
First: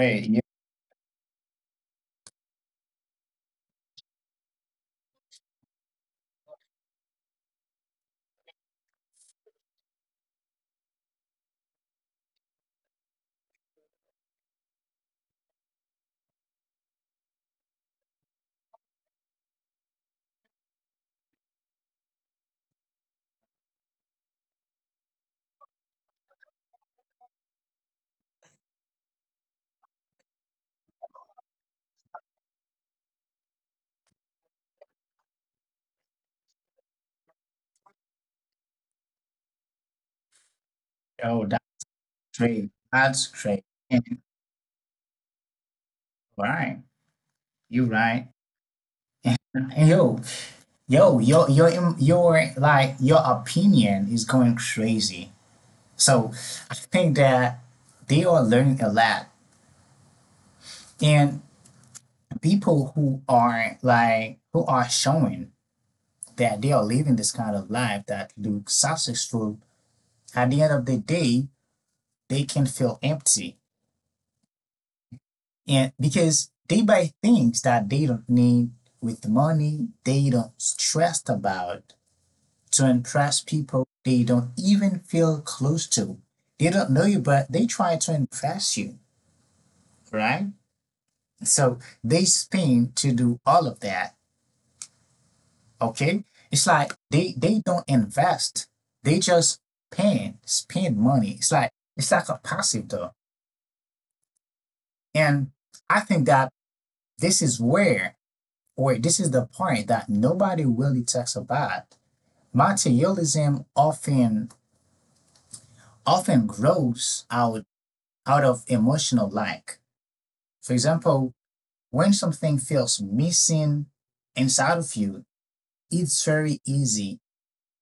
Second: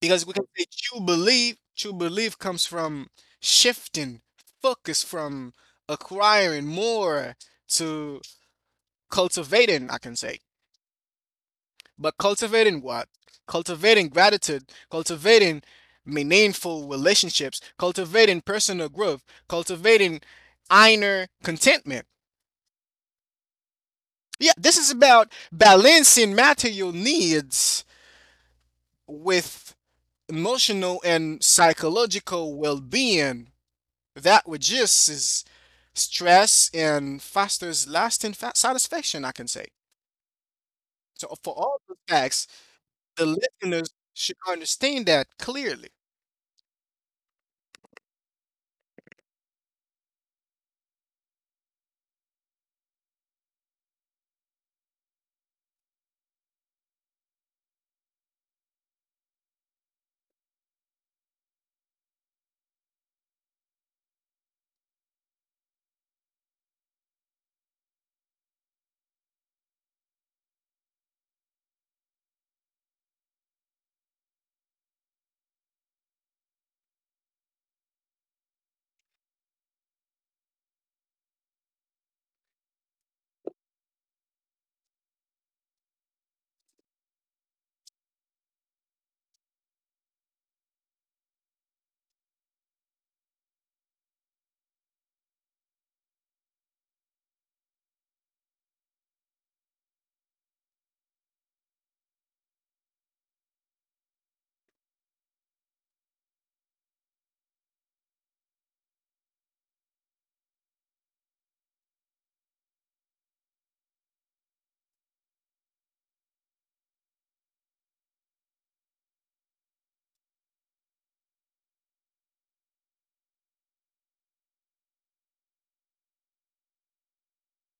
S2: Because we
S1: you
S2: can say true belief comes from shifting focus from acquiring more to cultivating, I can say. But cultivating what? Cultivating gratitude, cultivating meaningful relationships, cultivating personal growth, cultivating inner contentment. Yeah, this is about balancing material needs with emotional and psychological well being. That reduces stress and fosters lasting satisfaction, I can say. So,
S1: know,
S2: for
S1: that's
S2: all the facts,
S1: great.
S2: the
S1: That's great.
S2: listeners
S1: And
S2: should understand that clearly.
S1: right. You're right. And yo, yo, your im- your like your opinion is going crazy. So I think that they are learning a lot, and people who are like who are showing that they are living this kind of life that looks successful at the end of the day they can feel empty, and because they buy things that they don't need with money they don't stressed about to impress people they don't even feel close to. They don't know you, but they try to impress you, right? So they spend to do all of that. Okay. It's like they don't invest. They just spend money. It's like a passive though. And I think that this is where or this is the point that nobody really talks about. Materialism often grows out of emotional lack. For example, when something feels missing inside of you, it's very easy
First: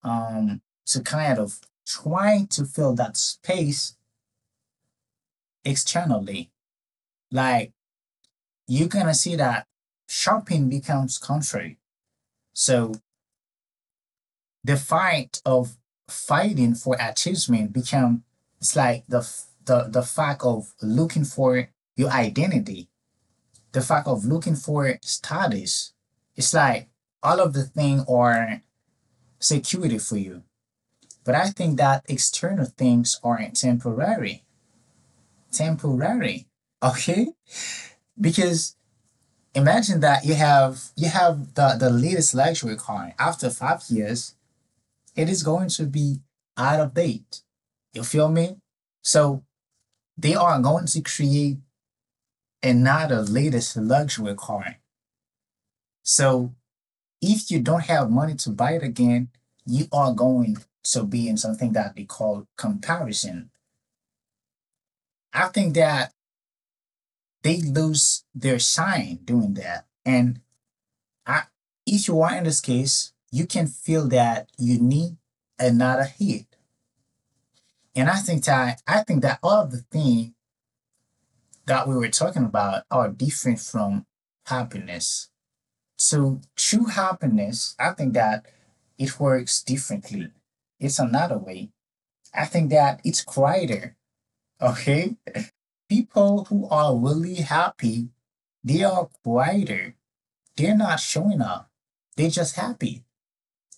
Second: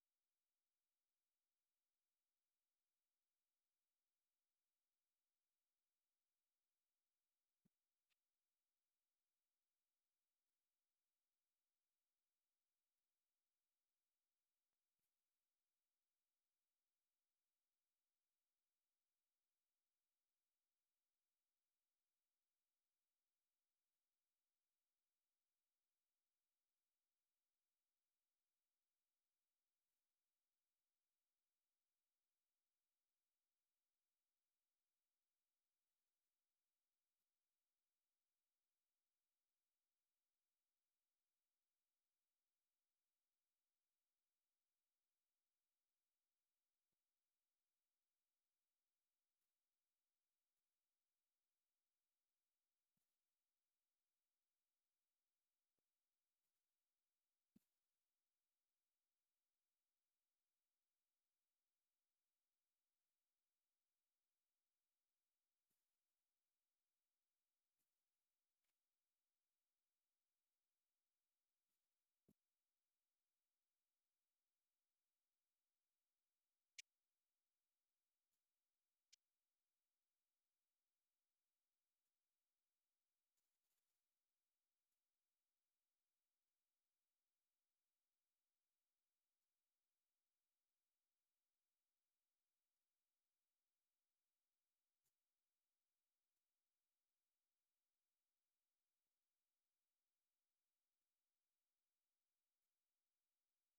S1: um, to kind of try to fill that space externally. Like you're gonna see that shopping becomes contrary. So the fight of fighting for achievement becomes it's like the fact of looking for your identity, the fact of looking for status. It's like all of the thing are security for you. But I think that external things are temporary. Temporary. Okay? Because imagine that you have the latest luxury car. After 5 years, it is going to be out of date. You feel me? So they are going to create another latest luxury car. So if you don't have money to buy it again, you are going to be in something that they call comparison. I think that they lose their shine doing that. And I, if you are in this case, you can feel that you need another hit. And I think that all of the things that we were talking about are different from happiness. So true happiness, I think that it works differently. It's another way. I think that it's quieter. Okay. People who are really happy, they are quieter, they're not showing up. They're just happy.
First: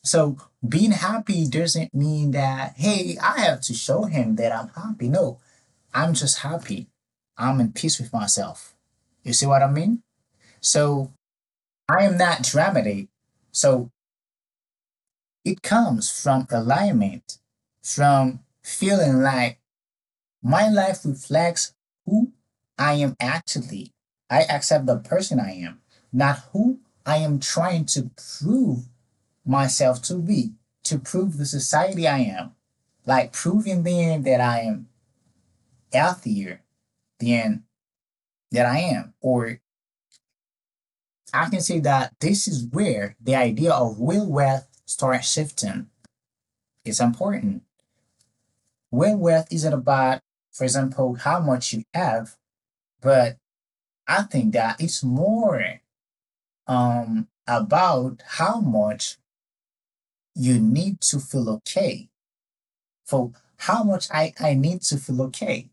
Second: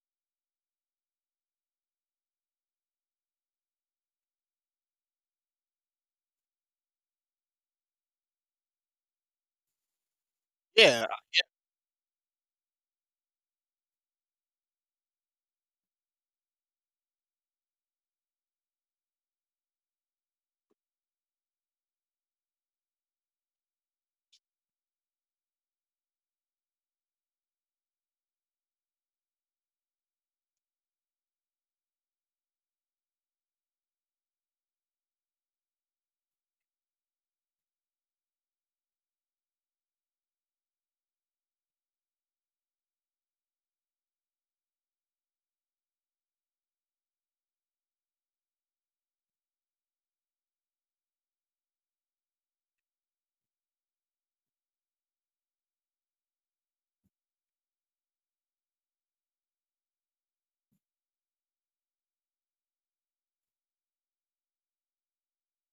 S1: So being happy doesn't mean that, hey, I have to show him that I'm happy. No, I'm just happy. I'm in peace with myself. You see what I mean?
S2: Yeah.
S1: So I am not dramatic. So it comes from alignment, from feeling like my life reflects who I am actually. I accept the person I am, not who I am trying to prove myself to be to prove the society I am. Like proving then that I am healthier than that I am. Or I can say that this is where the idea of will wealth starts shifting. It's important. Will wealth isn't about, for example, how much you have, but I think that it's more about how much you need to feel okay. For how much I need to feel okay,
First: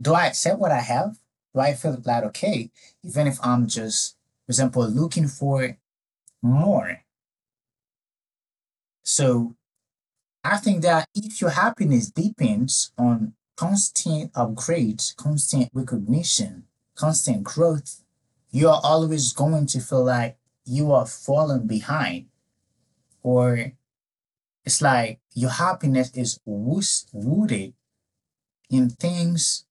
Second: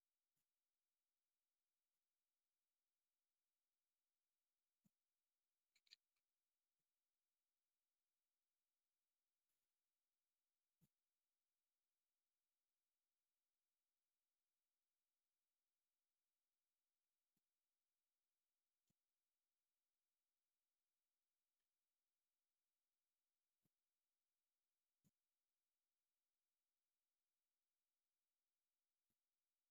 S1: do I accept what I have? Do I feel that okay? Even if I'm just, for example, looking for more. So I think that if your happiness depends on constant upgrades, constant recognition, constant growth, you are always going to feel like you are falling behind, or it's like your happiness is rooted in things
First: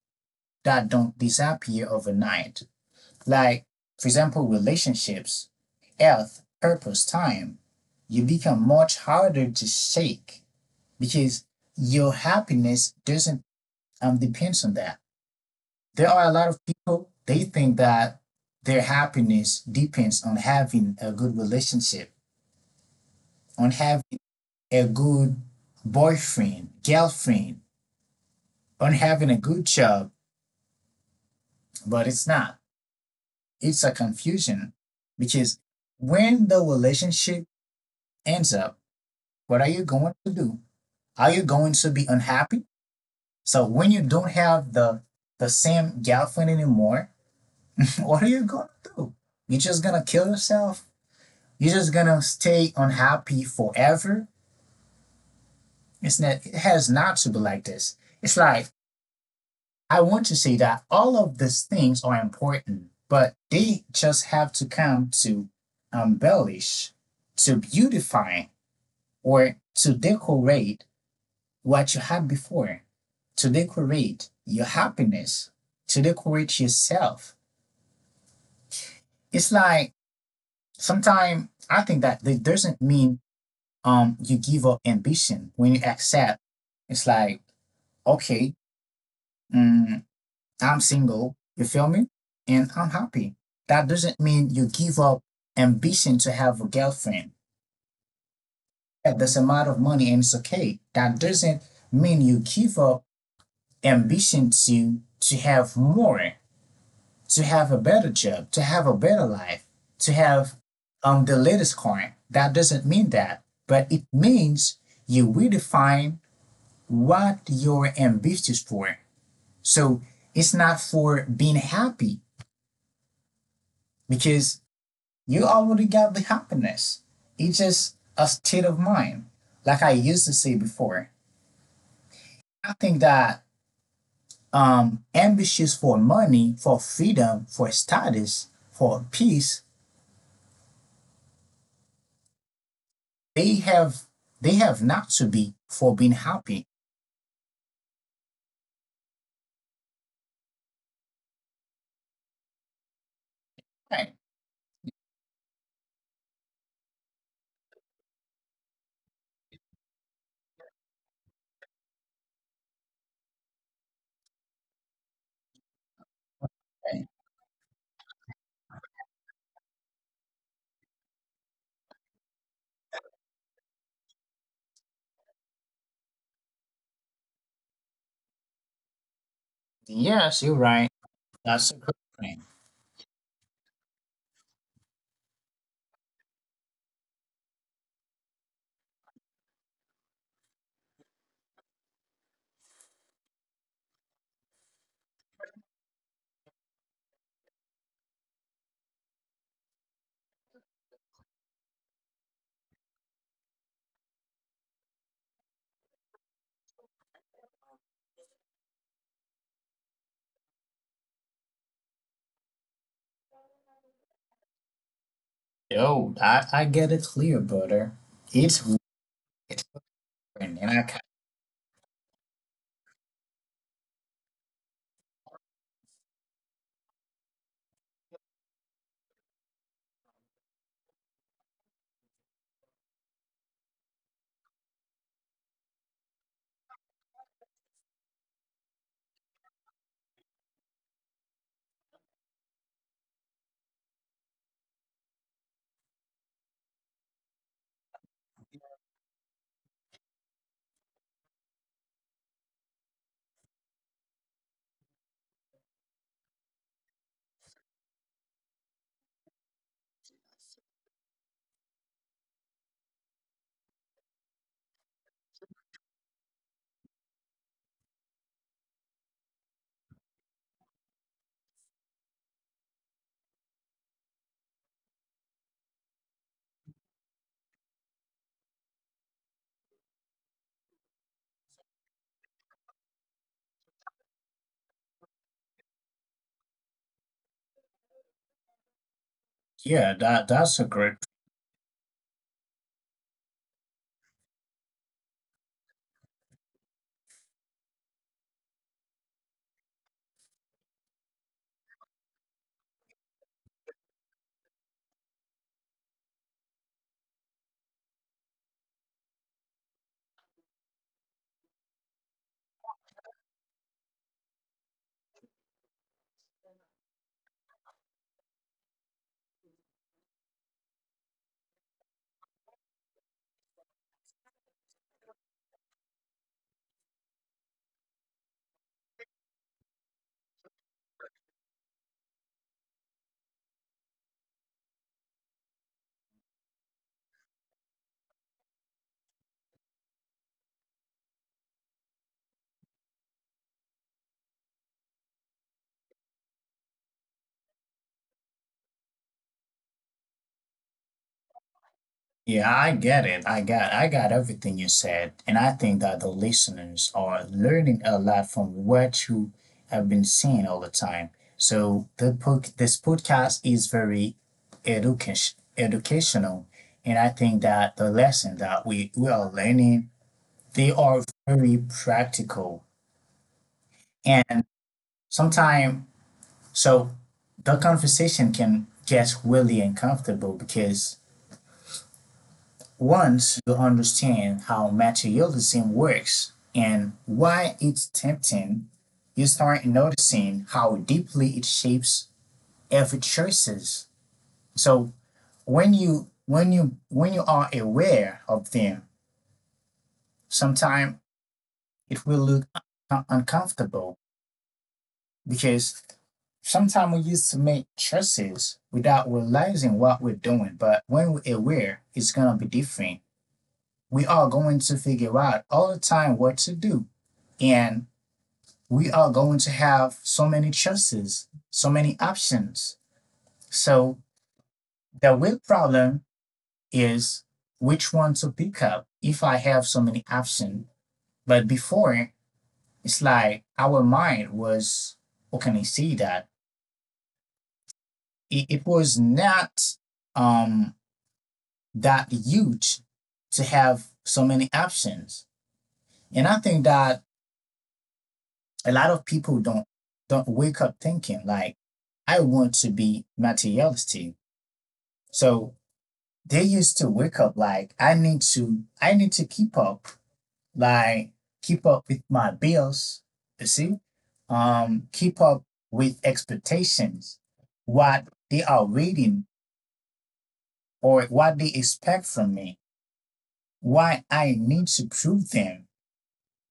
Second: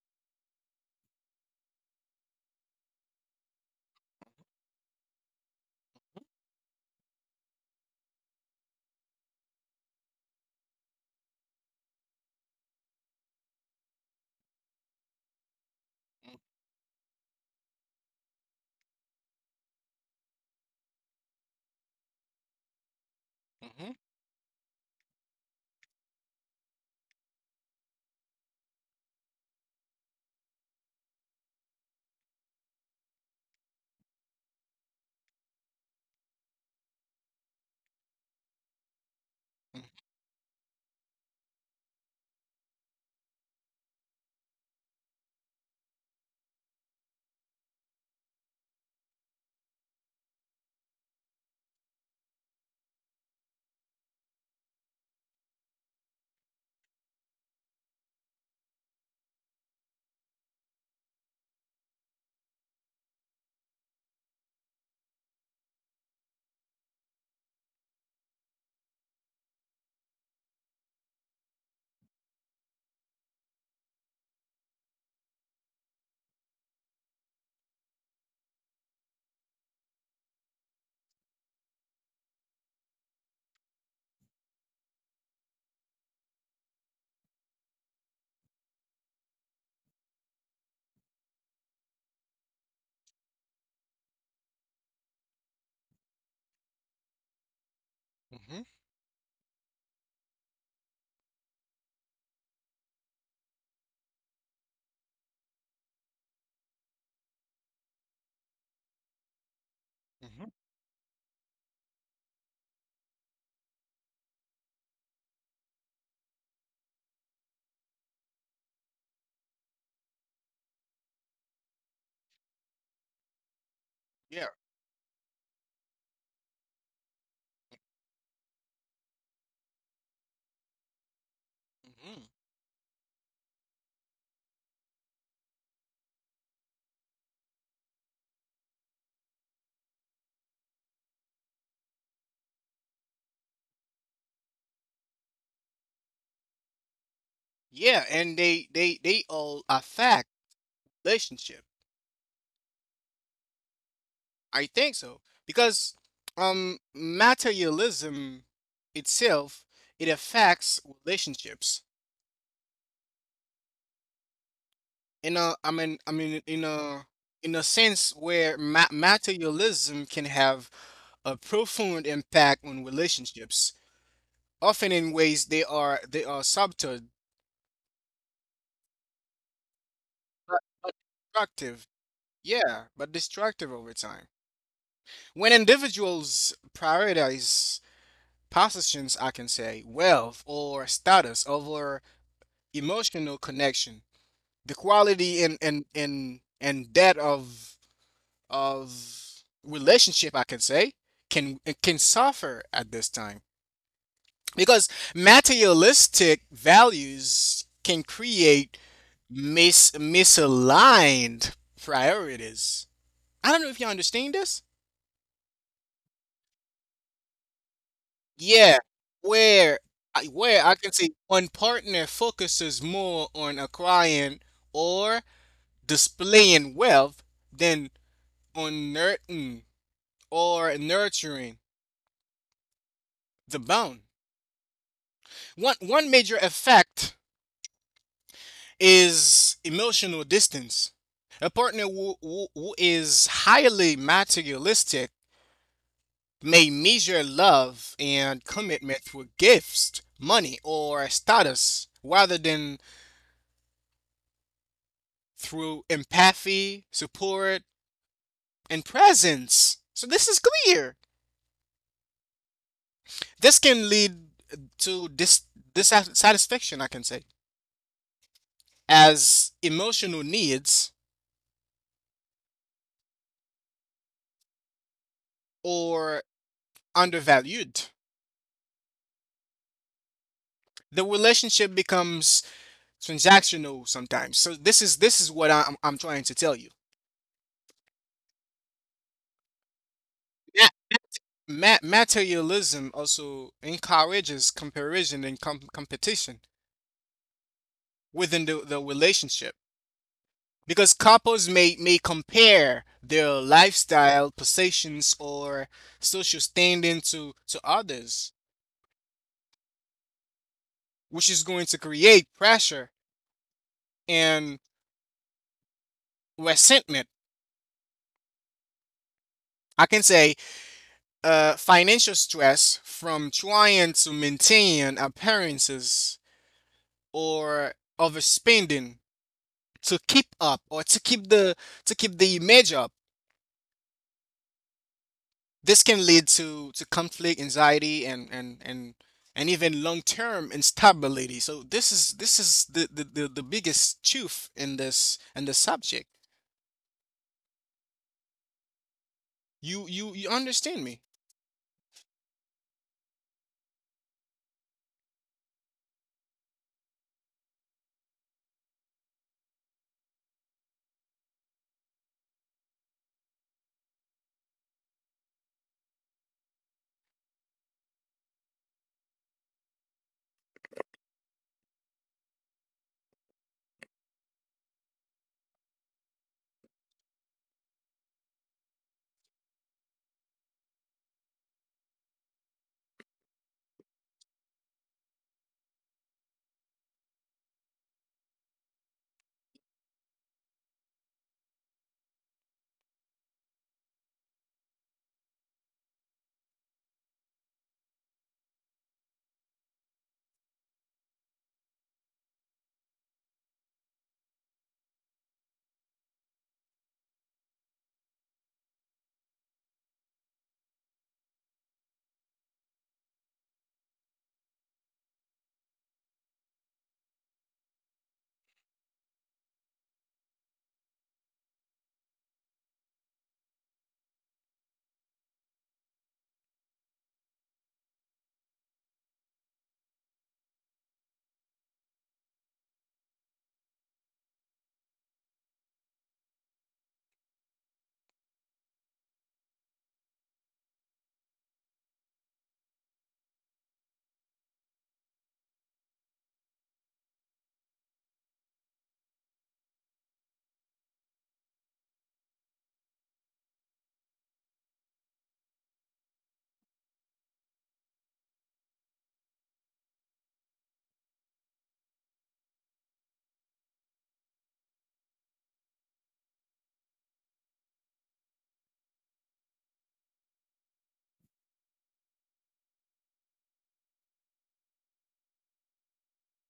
S1: that don't disappear overnight. Like, for example, relationships, health, purpose, time. You become much harder to shake because your happiness doesn't depends on that. There are a lot of people, they think that their happiness depends on having a good relationship, on
S2: Mm-hmm.
S1: having a good boyfriend, girlfriend, on having a good job, but it's not. It's a confusion because when the relationship ends up, what are you going to do? Are you going to be unhappy? So when you don't have the same girlfriend anymore, what are you gonna do? You're just gonna kill yourself? You're just gonna stay unhappy forever? It's not, it has not to be like this. It's like, I want to say that all of these things are important, but they just have to come to embellish, to beautify, or to decorate what you had before, to decorate your happiness, to decorate yourself. It's like, sometimes I think that it doesn't mean you give up ambition when you accept. It's like, okay, mm, I'm single. You feel me? And I'm happy. That doesn't mean you give up ambition to have a girlfriend.
S2: Mm-hmm.
S1: Yeah. There's a amount of money and it's okay. That doesn't mean you give up ambition to have more, to have a better job, to have a better life, to
S2: Hmm.
S1: have the latest coin. That doesn't mean that, but it means you redefine what you're ambitious for. So it's not for being happy
S2: Yeah.
S1: because you already got the happiness. It's just a state of mind. Like I used to say before,
S2: Hmm.
S1: I think that ambitious for money, for freedom, for status, for peace, they have, they have not to be for being happy.
S2: Yeah. And they all affect relationship.
S1: Right.
S2: I think so because materialism itself, it affects relationships in a I mean
S1: Right.
S2: in a sense where materialism can have a profound impact on relationships, often in ways they are subtle
S1: Yes, you're
S2: but
S1: right.
S2: but
S1: That's a
S2: destructive.
S1: good point.
S2: Yeah, but destructive over time. When individuals prioritize possessions, I can say wealth or status, over emotional connection, the quality and that of relationship, I can say, can suffer at this time, because materialistic values can create misaligned priorities. I don't know if you understand this.
S1: Yo, I get it clear, brother. It's
S2: Yeah,
S1: weird.
S2: where I-
S1: And
S2: where I
S1: I
S2: can
S1: ca-
S2: say one partner focuses more on acquiring or displaying wealth than on nurturing or nurturing the bond. One major effect is emotional distance. A partner who is highly materialistic may measure love and commitment through gifts, money, or status rather than through empathy, support, and presence. So this is clear. This can lead to dissatisfaction, I can say, as emotional needs or undervalued. The relationship becomes transactional sometimes. So this is what I'm trying to tell you.
S1: yeah, that that's
S2: Ma-
S1: a great.
S2: Materialism also encourages comparison and competition within the relationship, because couples may compare their lifestyle, possessions, or social standing to others, which is going to create pressure and resentment. I can say, financial stress from trying to maintain appearances or overspending to keep up, or to keep the image up. This can lead to conflict, anxiety, and even long-term instability. So this is the the biggest truth in this in the subject. You you understand me?
S1: Yeah, I get it. I got everything you said, and I think that the listeners are learning a lot from what you have been seeing all the time. So this podcast is very educational, and I think that the lesson that we are learning, they are very practical, and sometimes, so the conversation can get really uncomfortable because once you understand how materialism works and why it's tempting, you start noticing how deeply it shapes every choices. So when you are aware of them, sometimes it will look uncomfortable because sometimes we used to make choices without realizing what we're doing. But when we're aware, it's gonna be different. We are going to figure out all the time what to do. And we are going to have so many choices, so many options. So the real problem is, which one to pick up if I have so many options. But before, it's like our mind was, how can I say that? It was not um, that huge to have so many options. And I think that a lot of people don't wake up thinking like, I want to be materialistic. So they used to wake up like, I need to keep up, like keep up with my bills, you see? Um, keep up with expectations, what they are reading or what they expect from me, what I need to prove them,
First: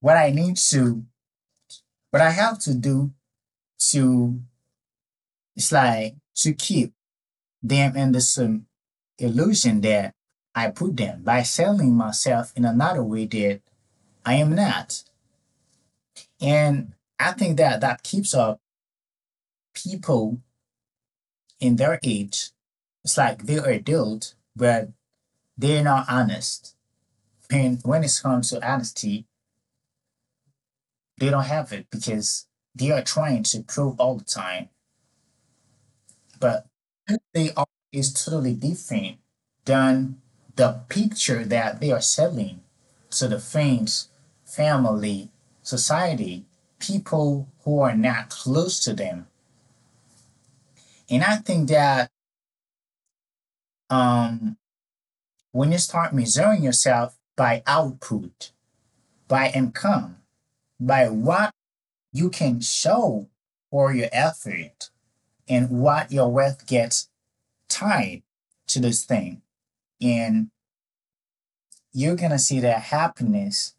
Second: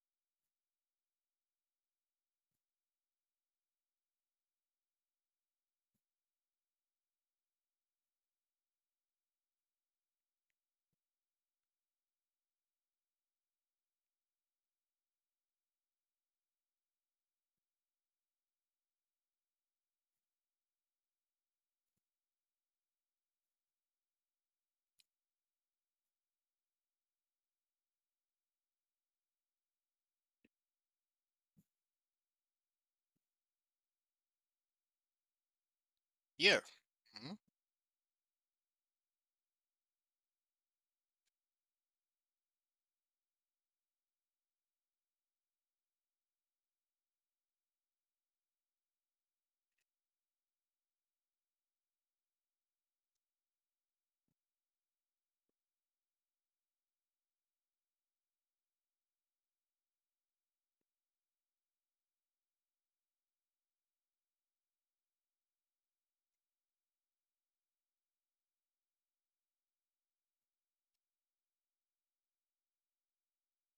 S1: what I need to, what I have to do to, it's like to keep them in the illusion that I put them by selling myself in another way that I am not. And I think that that keeps up people in their age. It's like they are adults, but they're not honest. And when it comes to honesty, they don't have it because they are trying to prove all the time,
S2: Yeah.
S1: but who
S2: Hmm.
S1: they are is totally different than the picture that they are selling to the friends, family, society, people who are not close to them. And I think that, um, when you start measuring yourself by output, by income, by what you can show for your effort, and what your worth gets tied to this thing. And you're gonna see that happiness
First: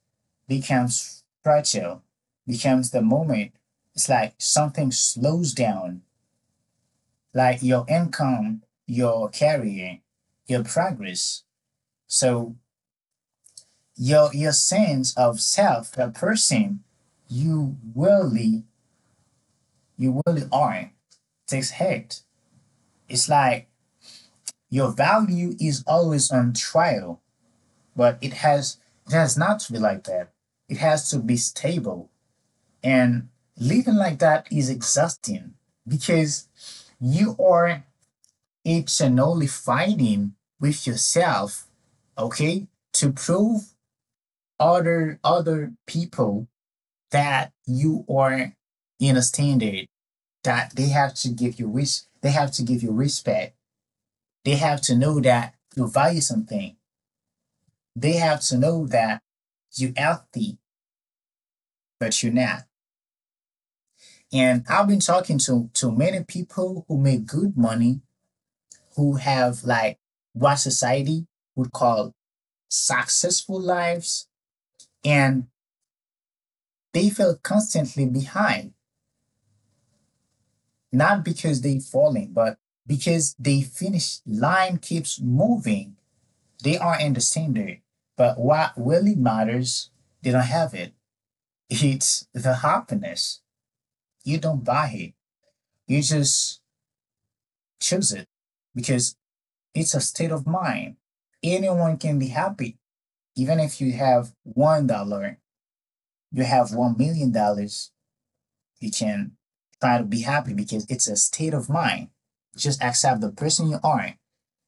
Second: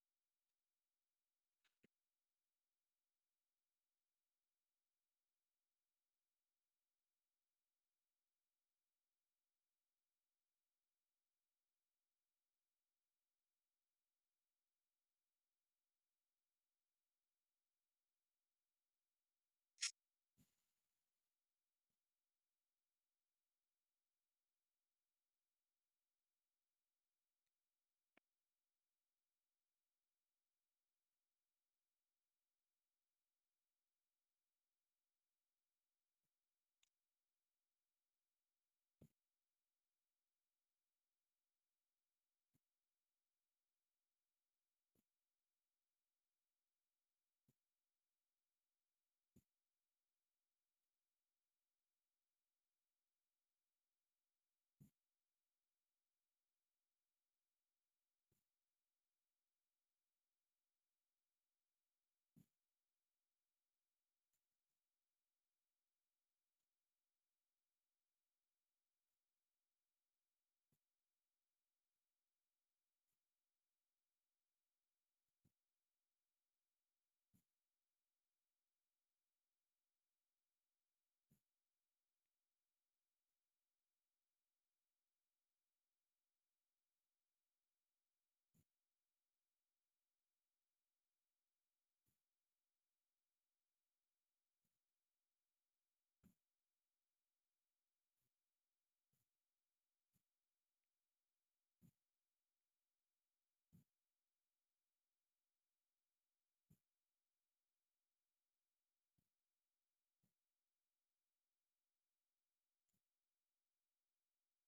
S1: becomes fragile, becomes the moment. It's like something slows down, like your income, your career, your progress. So your sense of self, the person you really you really are, takes hit. It's like your value is always on trial, but it has not to be like that. It has to be stable. And living like that is exhausting because you are eternally fighting with yourself, okay, to prove other people that you are in a standard that they have to give you respect. They have to know that you value something. They have to know that you're healthy, but you're not. And I've been talking to many people who make good money, who have like what society would call successful lives, and they feel constantly behind, not because they falling, but because the finish line keeps moving. They are in the standard, but what really matters, they don't have it. It's the happiness. You don't buy it, you just choose it because it's a state of mind. Anyone can be happy. Even if you have $1, you have $1 million, you can try to be happy because it's a state of mind. Just accept the person you are,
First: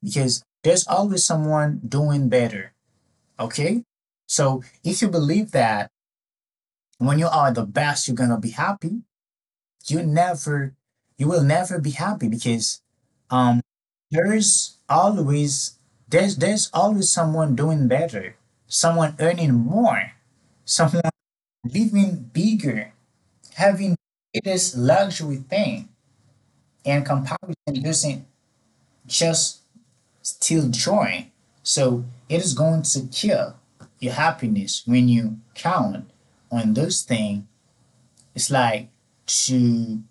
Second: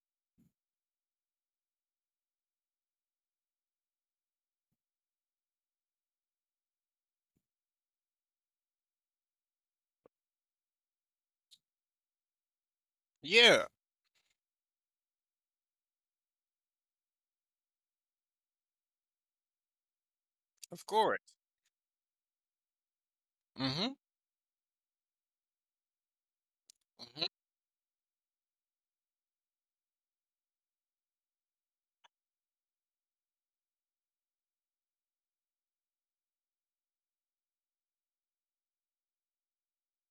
S1: because there's always someone doing better. Okay, so if you believe that when you are the best, you're gonna be happy. You never, you will never be happy because, um,
S2: Yeah,
S1: there's always, there's always someone doing better, someone earning more,
S2: of
S1: someone
S2: course.
S1: living bigger,
S2: Hmm.
S1: having this luxury thing, and
S2: Hmm.
S1: comparison doesn't just steal joy. So it is going to kill your happiness when you count on those things. It's like to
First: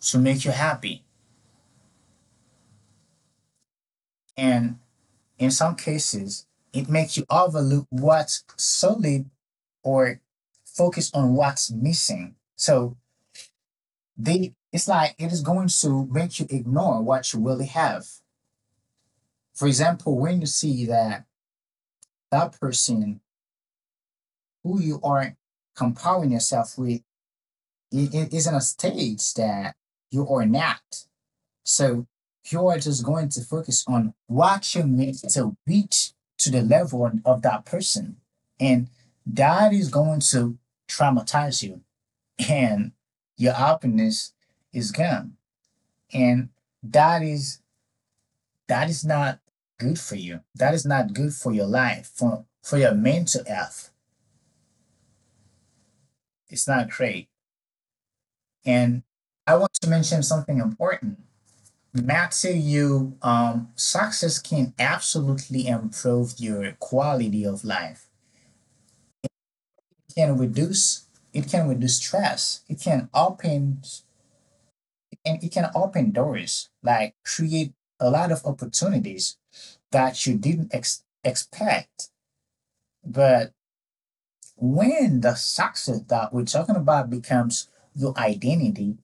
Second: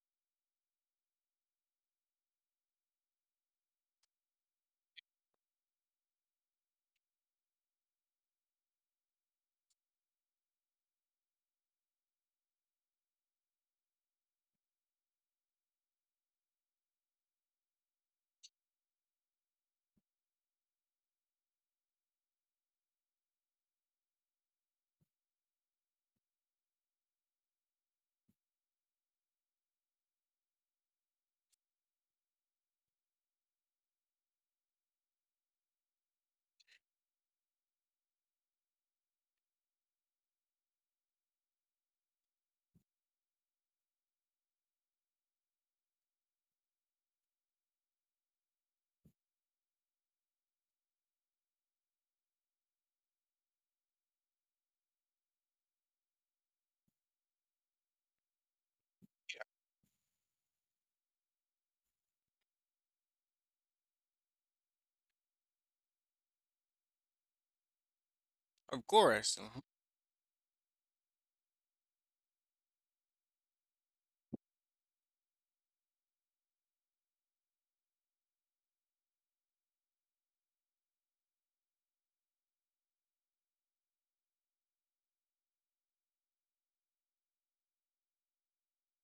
S1: to make you happy. And in some cases, it makes you overlook what's solid or focus on what's missing. So they it's like it is going to make you ignore what you really have. For example, when you see that that person who you are comparing yourself with is in a stage that you are not. So you are just going to focus on what you need to reach to the level of that person. And that is going to traumatize you, and your happiness is gone. And that is that is not good for you. That is not good for your life, for your mental health. It's not great. And I want to mention something important. Matter you success can absolutely improve your quality of life.
S2: Of course. Hmm.
S1: It can reduce it can reduce stress. It can open And it can open doors, like create a lot of opportunities that you didn't expect. But when the success that we're talking about becomes your identity,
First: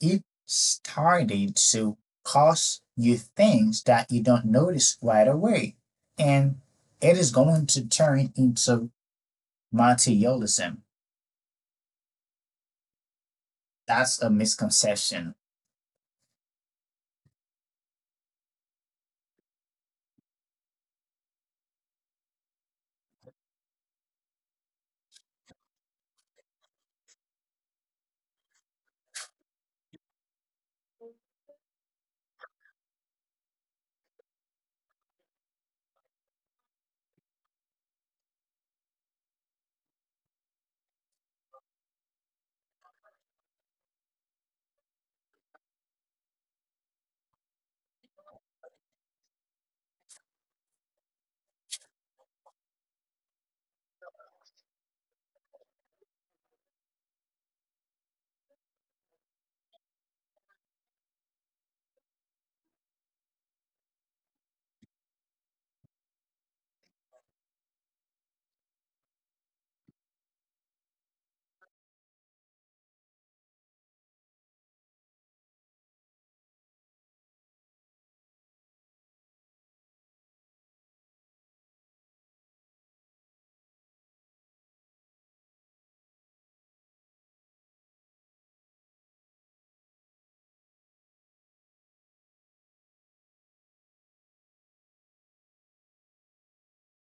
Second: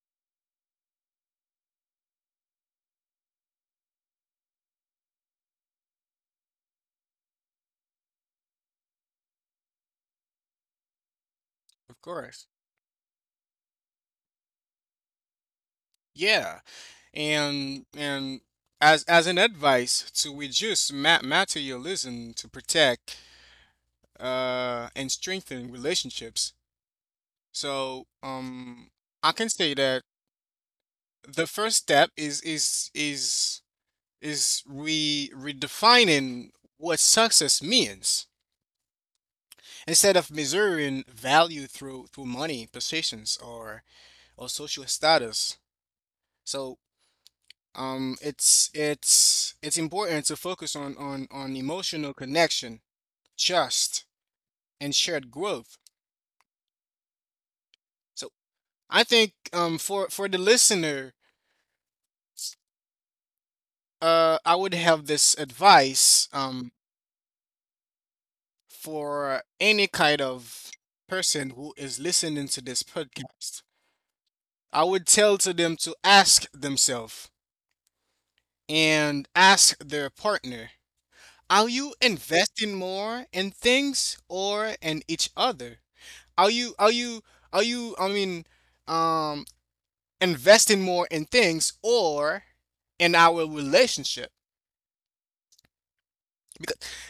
S1: it started to cost you things that you don't notice right away. And it is going to turn into materialism.
S2: Of course.
S1: That's a misconception.
S2: Yeah. And as an advice to reduce materialism, to protect and strengthen relationships. So, I can say that the first step is re redefining what success means, instead of measuring value through through money, positions, or social status. So it's it's important to focus on emotional connection, trust, and shared growth. So I think, for the listener, I would have this advice, for any kind of person who is listening to this podcast. I would tell to them to ask themselves and ask their partner, are you investing more in things or in each other? Are you I mean um investing more in things or in our relationship?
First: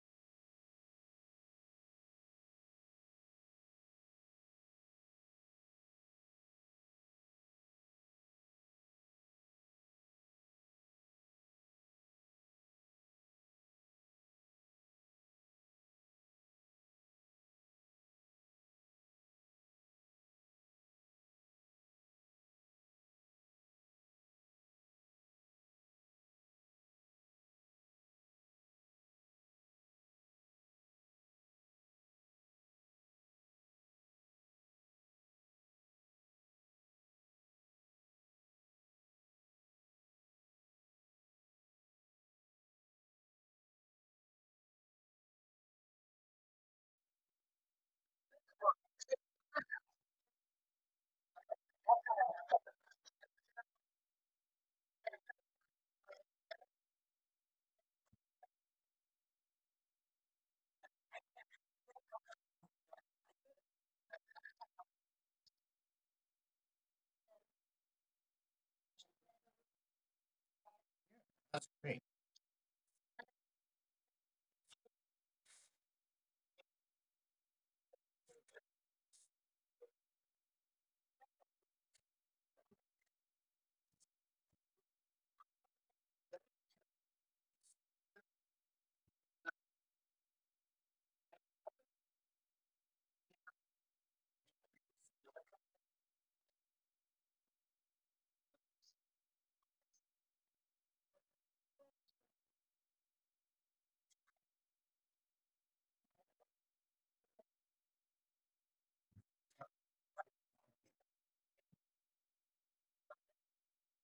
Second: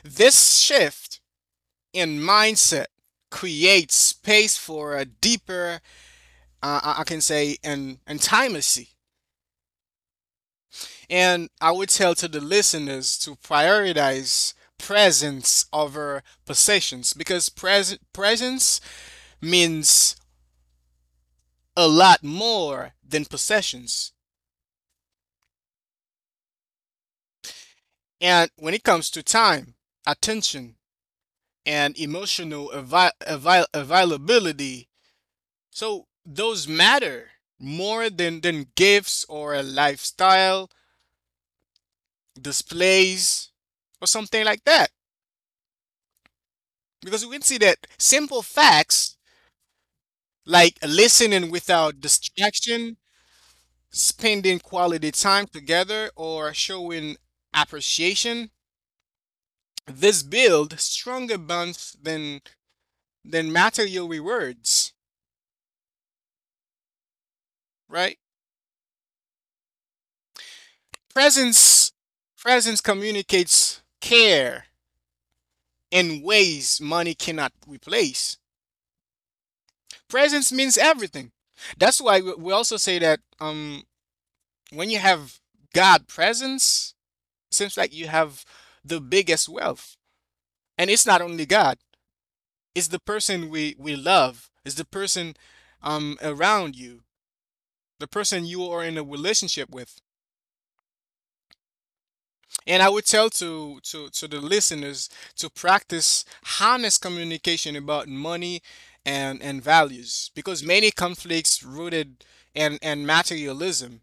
S2: This shift in mindset creates space for a deeper I can say an intimacy. And I would tell to the listeners to prioritize presence over possessions, because presence means a lot more than possessions. And when it comes to time, attention, and emotional availability, so those matter more than gifts or a lifestyle, displays, or something like that. Because we can see that simple facts like listening without distraction, spending quality time together, or showing appreciation, this build stronger bonds than material rewards, right?
S1: That's
S2: Presence
S1: great.
S2: Presence communicates care in ways money cannot replace. Presence means everything. That's why we also say that when you have God presence, it seems like you have the biggest wealth. And it's not only God, it's the person we love, it's the person around you, the person you are in a relationship with. And I would tell to the listeners to practice honest communication about money and values, because many conflicts rooted in and materialism.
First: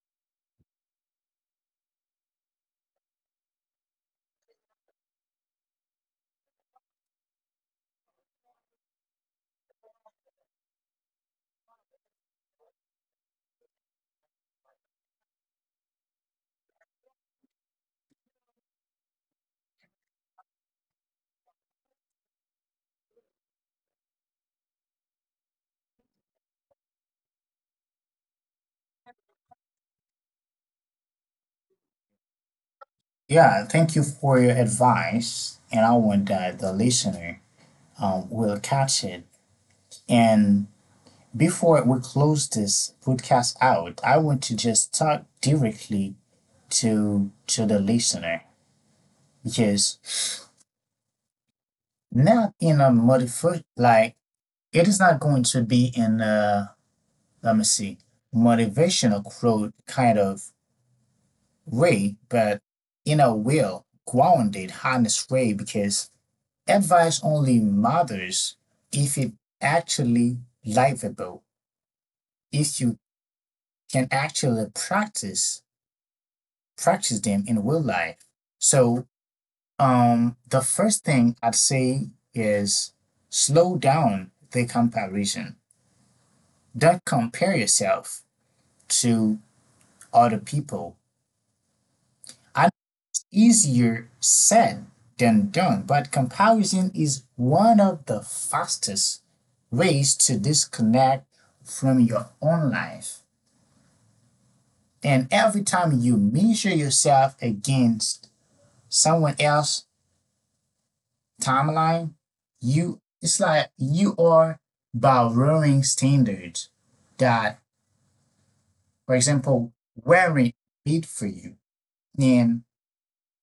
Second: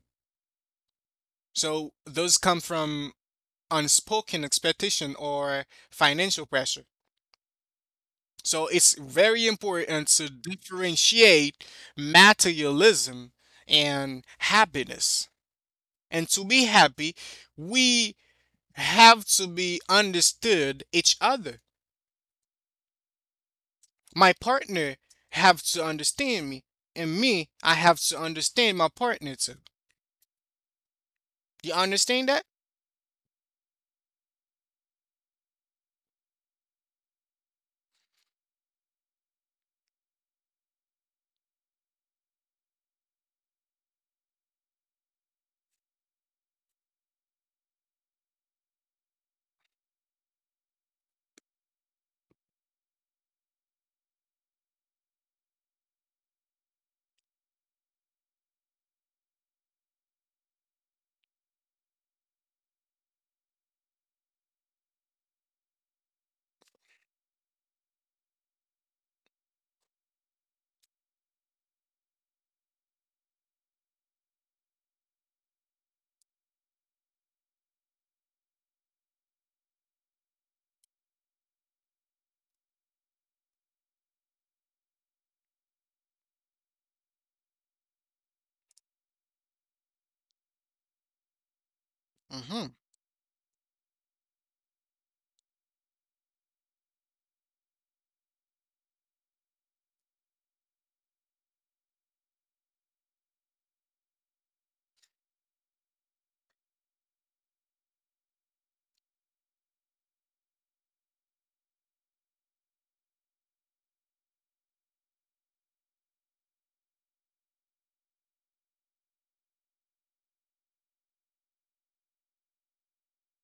S2: So those come from unspoken expectation or financial pressure. So it's very important to differentiate materialism and happiness. And to be happy, we have to be understood each other. My partner have to understand me, and me, I have to understand my partner too. You understand that?
S1: Yeah, thank you for your advice. And I want that the listener, will catch it. And before we close this podcast out, I want to just talk directly to the listener, because not in a motivation like, it is not going to be in a, let me see, motivational quote kind of way, but in a well grounded, honest way, because advice only matters if it actually livable, if you can actually practice them in real life. So the first thing I'd say is slow down the comparison. Don't compare yourself to other people.
S2: Mm-hmm.
S1: It's easier said than done, but comparison is one of the fastest ways to disconnect from your own life. And every time you measure yourself against someone else, timeline, you, it's like you are borrowing standards that, for example, weren't made for you, and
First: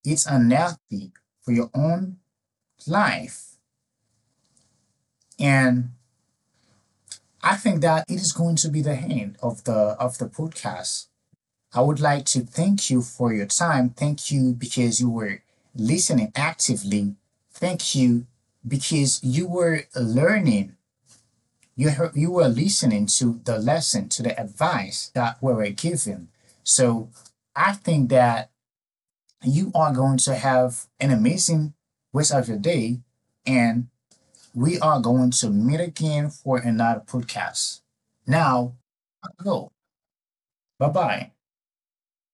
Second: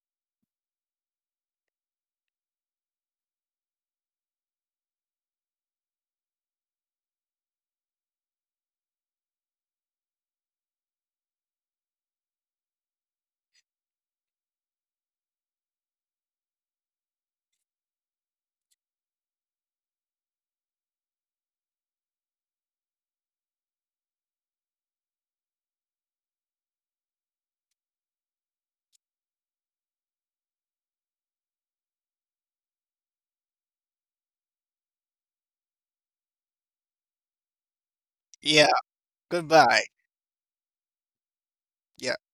S1: it's unhealthy for your own life. And I think that it is going to be the end of the podcast. I would like to thank you for your time. Thank you because you were listening actively. Thank you because you were learning. You heard, you were listening to the lesson, to the advice that we were given. So I think that you are going to have an amazing rest of your day, and we are going to meet again for another podcast. Now,
S2: Yeah,
S1: go.
S2: goodbye.
S1: Bye bye.
S2: Yeah.